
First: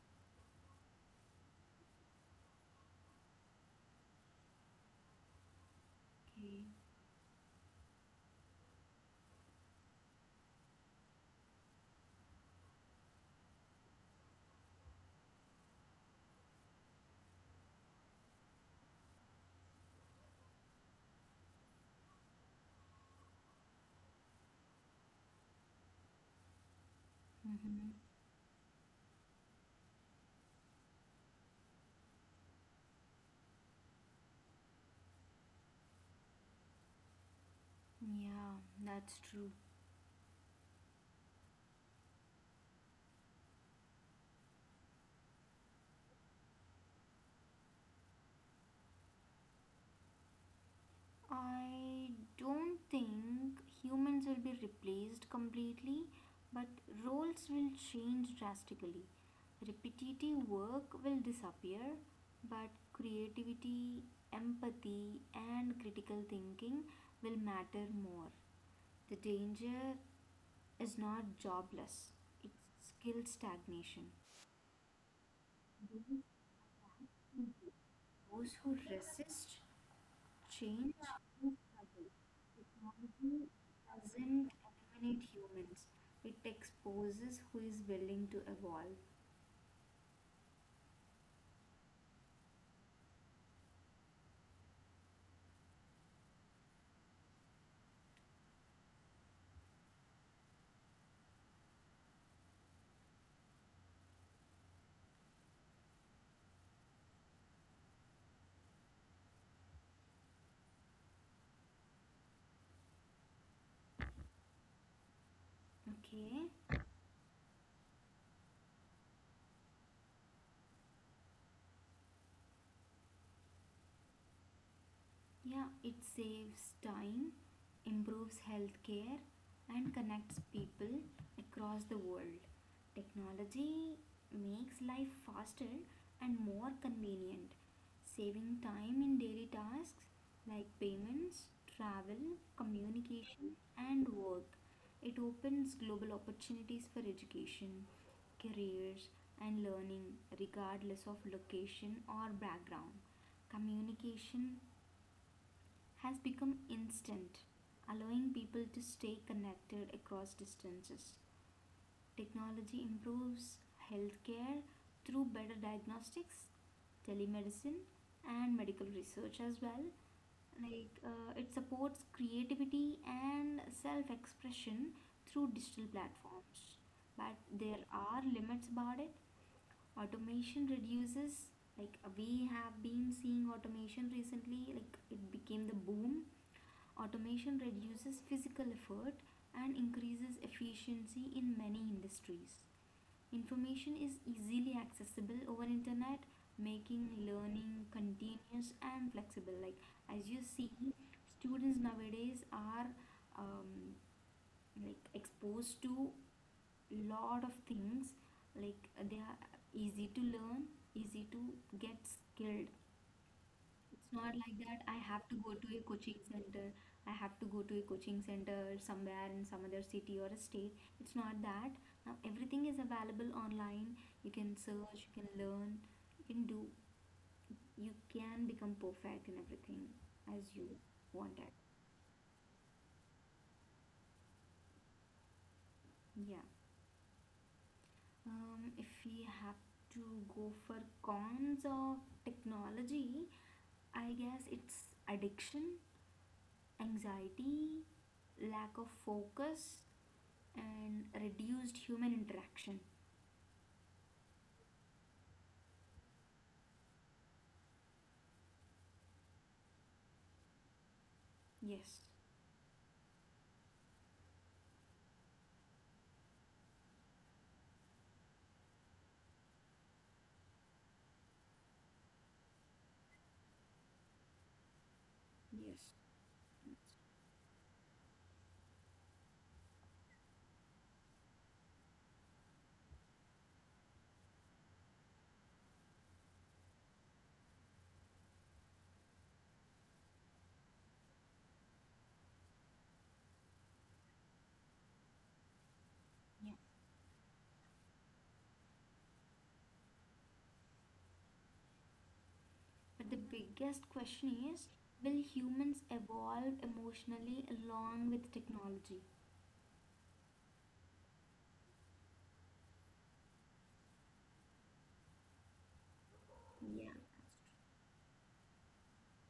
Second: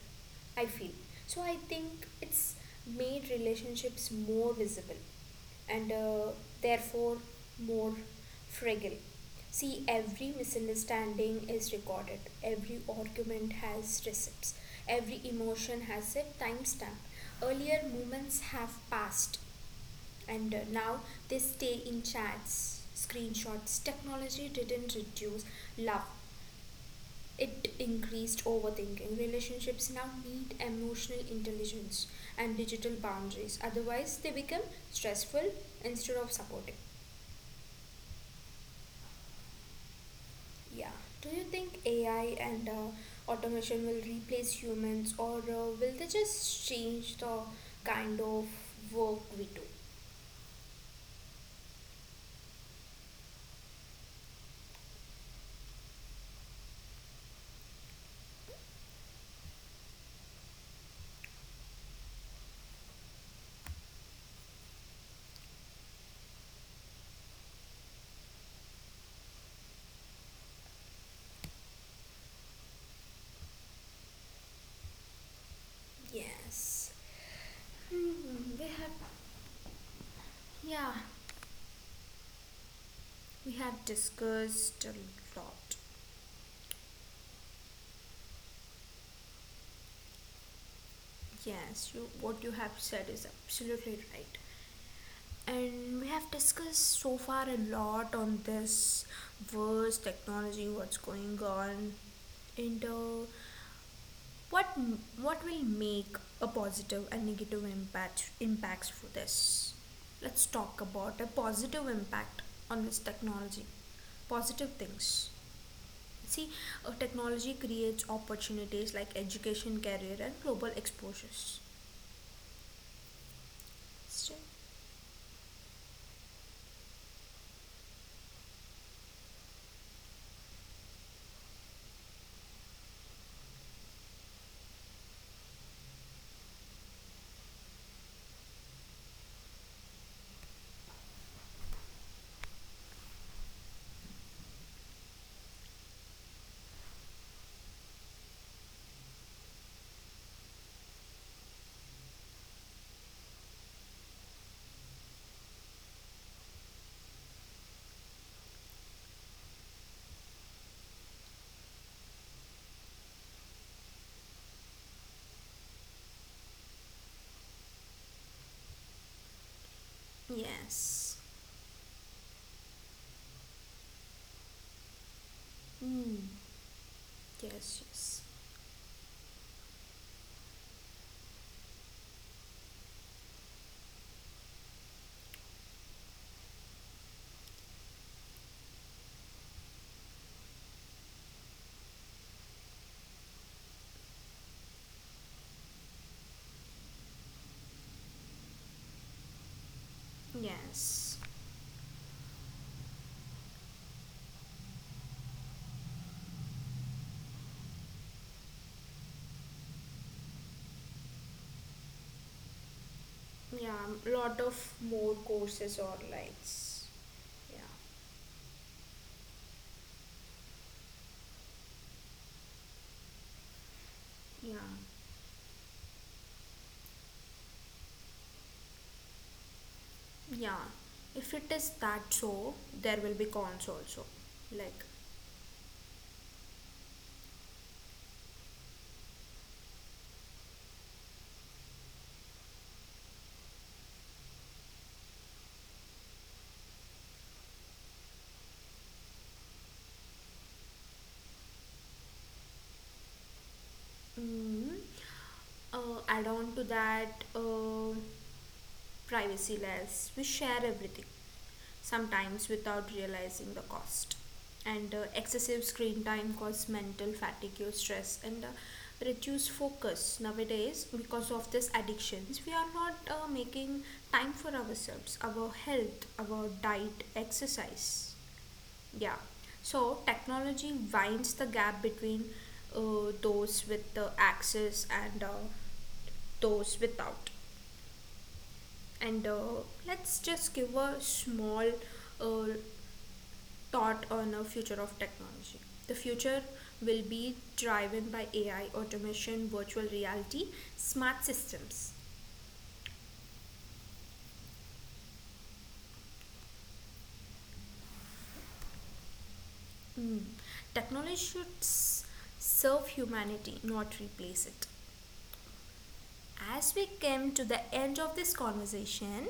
A: I feel. So I think it's made relationships more visible and
B: Okay.
A: therefore more fragile. See, every misunderstanding is recorded, every argument has receipts, every emotion has a timestamp. Earlier moments have passed, and now they stay in chats, screenshots. Technology didn't reduce love, it
B: Mhm.
A: increased overthinking. Relationships now need emotional intelligence and digital boundaries, otherwise, they become stressful instead of supporting.
B: Yeah, that's true.
A: Yeah. Do you think AI and automation will replace humans, or will they just change the kind of work we do?
B: I don't think humans will be replaced completely, but roles will change drastically. Repetitive work will disappear, but creativity, empathy, and critical thinking will matter more. The danger is not jobless, it's skill stagnation.
A: Yes.
B: Those
A: Hmm, we
B: who
A: have
B: resist
A: yeah
B: change is subtle. Technology
A: we have
B: doesn't
A: discussed
B: eliminate
A: a lot.
B: humans, it exposes who is willing to evolve.
A: Yes, you what you have said is absolutely right. And we have discussed so far a lot on this verse technology, what's going on, and what what will make a positive and negative impacts for this. Let's talk about a positive impact on this technology. Positive things. See,
B: Okay?
A: technology creates opportunities like education, career, and global exposures. So,
B: Yeah, it saves time, improves healthcare, and connects people across the world. Technology makes life faster and more convenient, saving time in daily tasks like payments, travel, communication, and work. It opens global opportunities for education, careers, and learning, regardless of location or background. Communication has become instant, allowing people to stay connected across distances. Technology improves healthcare through better diagnostics, telemedicine, and medical research as well. Like,
A: yes.
B: it supports creativity and self expression through digital
A: Mm,
B: platforms. But
A: yes.
B: there are
A: Yes.
B: limits about it. Automation reduces, like we have been seeing automation recently, like it became the boom. Automation reduces physical effort and increases efficiency in many industries. Information is easily accessible over internet, making learning continuous and flexible. Like as you see,
A: Yes.
B: students nowadays are um, like exposed to lot of things. Like they are easy to learn, easy to get skilled.
A: Yeah,
B: It's not
A: lot
B: like
A: of
B: that. I
A: more
B: have to go to a
A: courses or
B: coaching center.
A: likes.
B: I have to go
A: Yeah,
B: to a coaching center somewhere in some other city or a state. It's not that. Now everything is available online. You can
A: yeah.
B: search, you can learn, you can do, you can become perfect in everything as
A: yeah.
B: you
A: If
B: want it.
A: it is that so, there will be cons also. Like,
B: Yeah. If we have to go for cons of technology, I guess it's addiction, anxiety, lack of focus, and reduced human interaction.
A: mm, add on to that, privacy less. We share everything,
B: Yes,
A: sometimes without realizing the cost. And excessive screen time causes mental fatigue, stress, and reduced focus. Nowadays, because of this addictions, we are not making time for ourselves, our
B: yes.
A: health, our diet, exercise. Yeah. So, technology winds the gap between those with the access and those without. And let's just give a small uh, thought on the future of technology. The future
B: Yeah.
A: will be driven by AI, automation, virtual reality, smart systems.
B: But the biggest question is, will humans evolve emotionally along with technology?
A: Hmm. Technology should serve humanity, not replace it. As we
B: Yeah.
A: came to the end of this conversation,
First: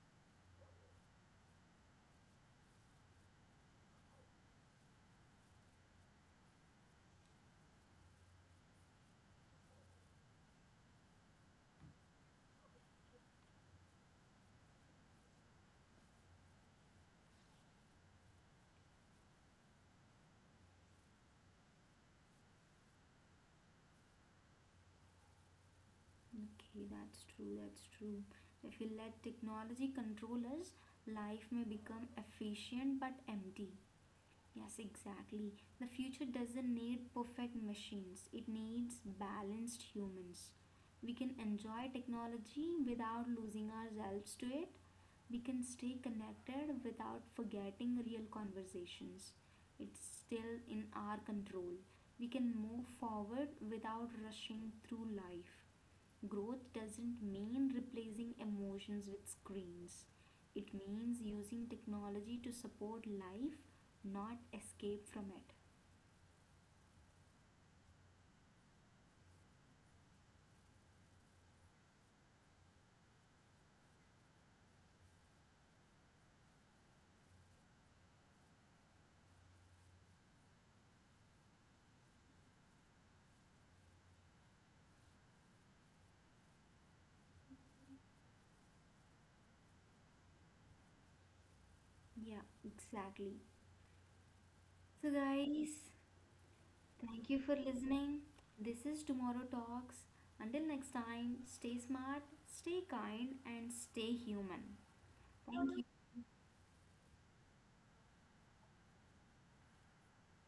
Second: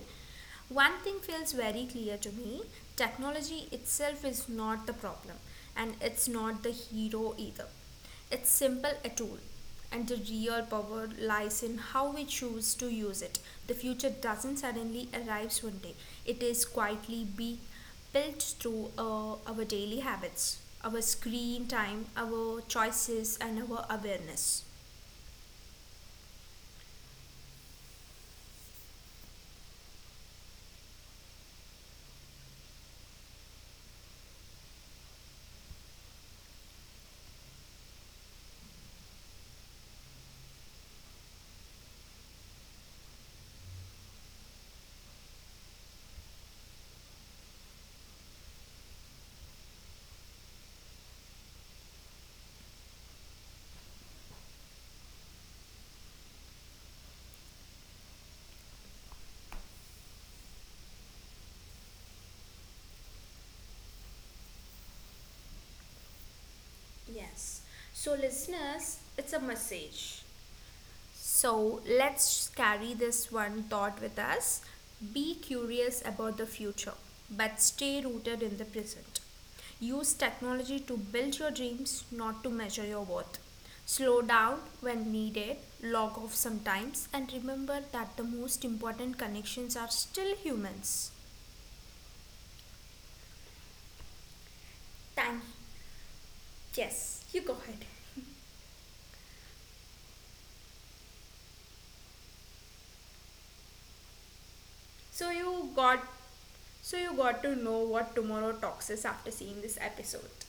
A: one thing feels very clear to me: technology itself is not the problem, and it's not the hero either. It's simple a tool, and the real power lies in how we choose to use it. The future doesn't suddenly arrive one day. It is quietly being built through our daily habits, our screen time, our choices, and our awareness.
B: Okay, that's true, that's true. If we let technology control us, life may become efficient but empty. Yes, exactly. The future doesn't need perfect machines, it needs balanced humans. We can enjoy technology without losing ourselves to it. We can stay connected without forgetting real conversations. It's still in our control. We can move forward without rushing through life. Growth doesn't mean replacing emotions with screens. It means using technology to support life, not escape from it.
A: Yes. So, listeners, it's a message. So let's carry this one thought with us. Be curious about the future, but stay rooted in the present. Use technology to build your dreams, not to measure your worth. Slow down when needed, log off sometimes, and remember that the most important connections are still humans.
B: Yeah, exactly. So,
A: Thank—
B: guys,
A: yes,
B: thank
A: you
B: you
A: go
B: for
A: ahead.
B: listening. This is Tomorrow Talks. Until next time, stay smart, stay kind, and stay human.
A: So you
B: Thank you.
A: got— so you got to know what tomorrow talks is after seeing this episode.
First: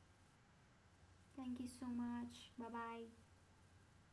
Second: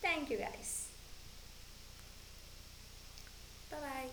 A: Thank you guys.
B: Thank you so much. Bye bye.
A: 拜拜。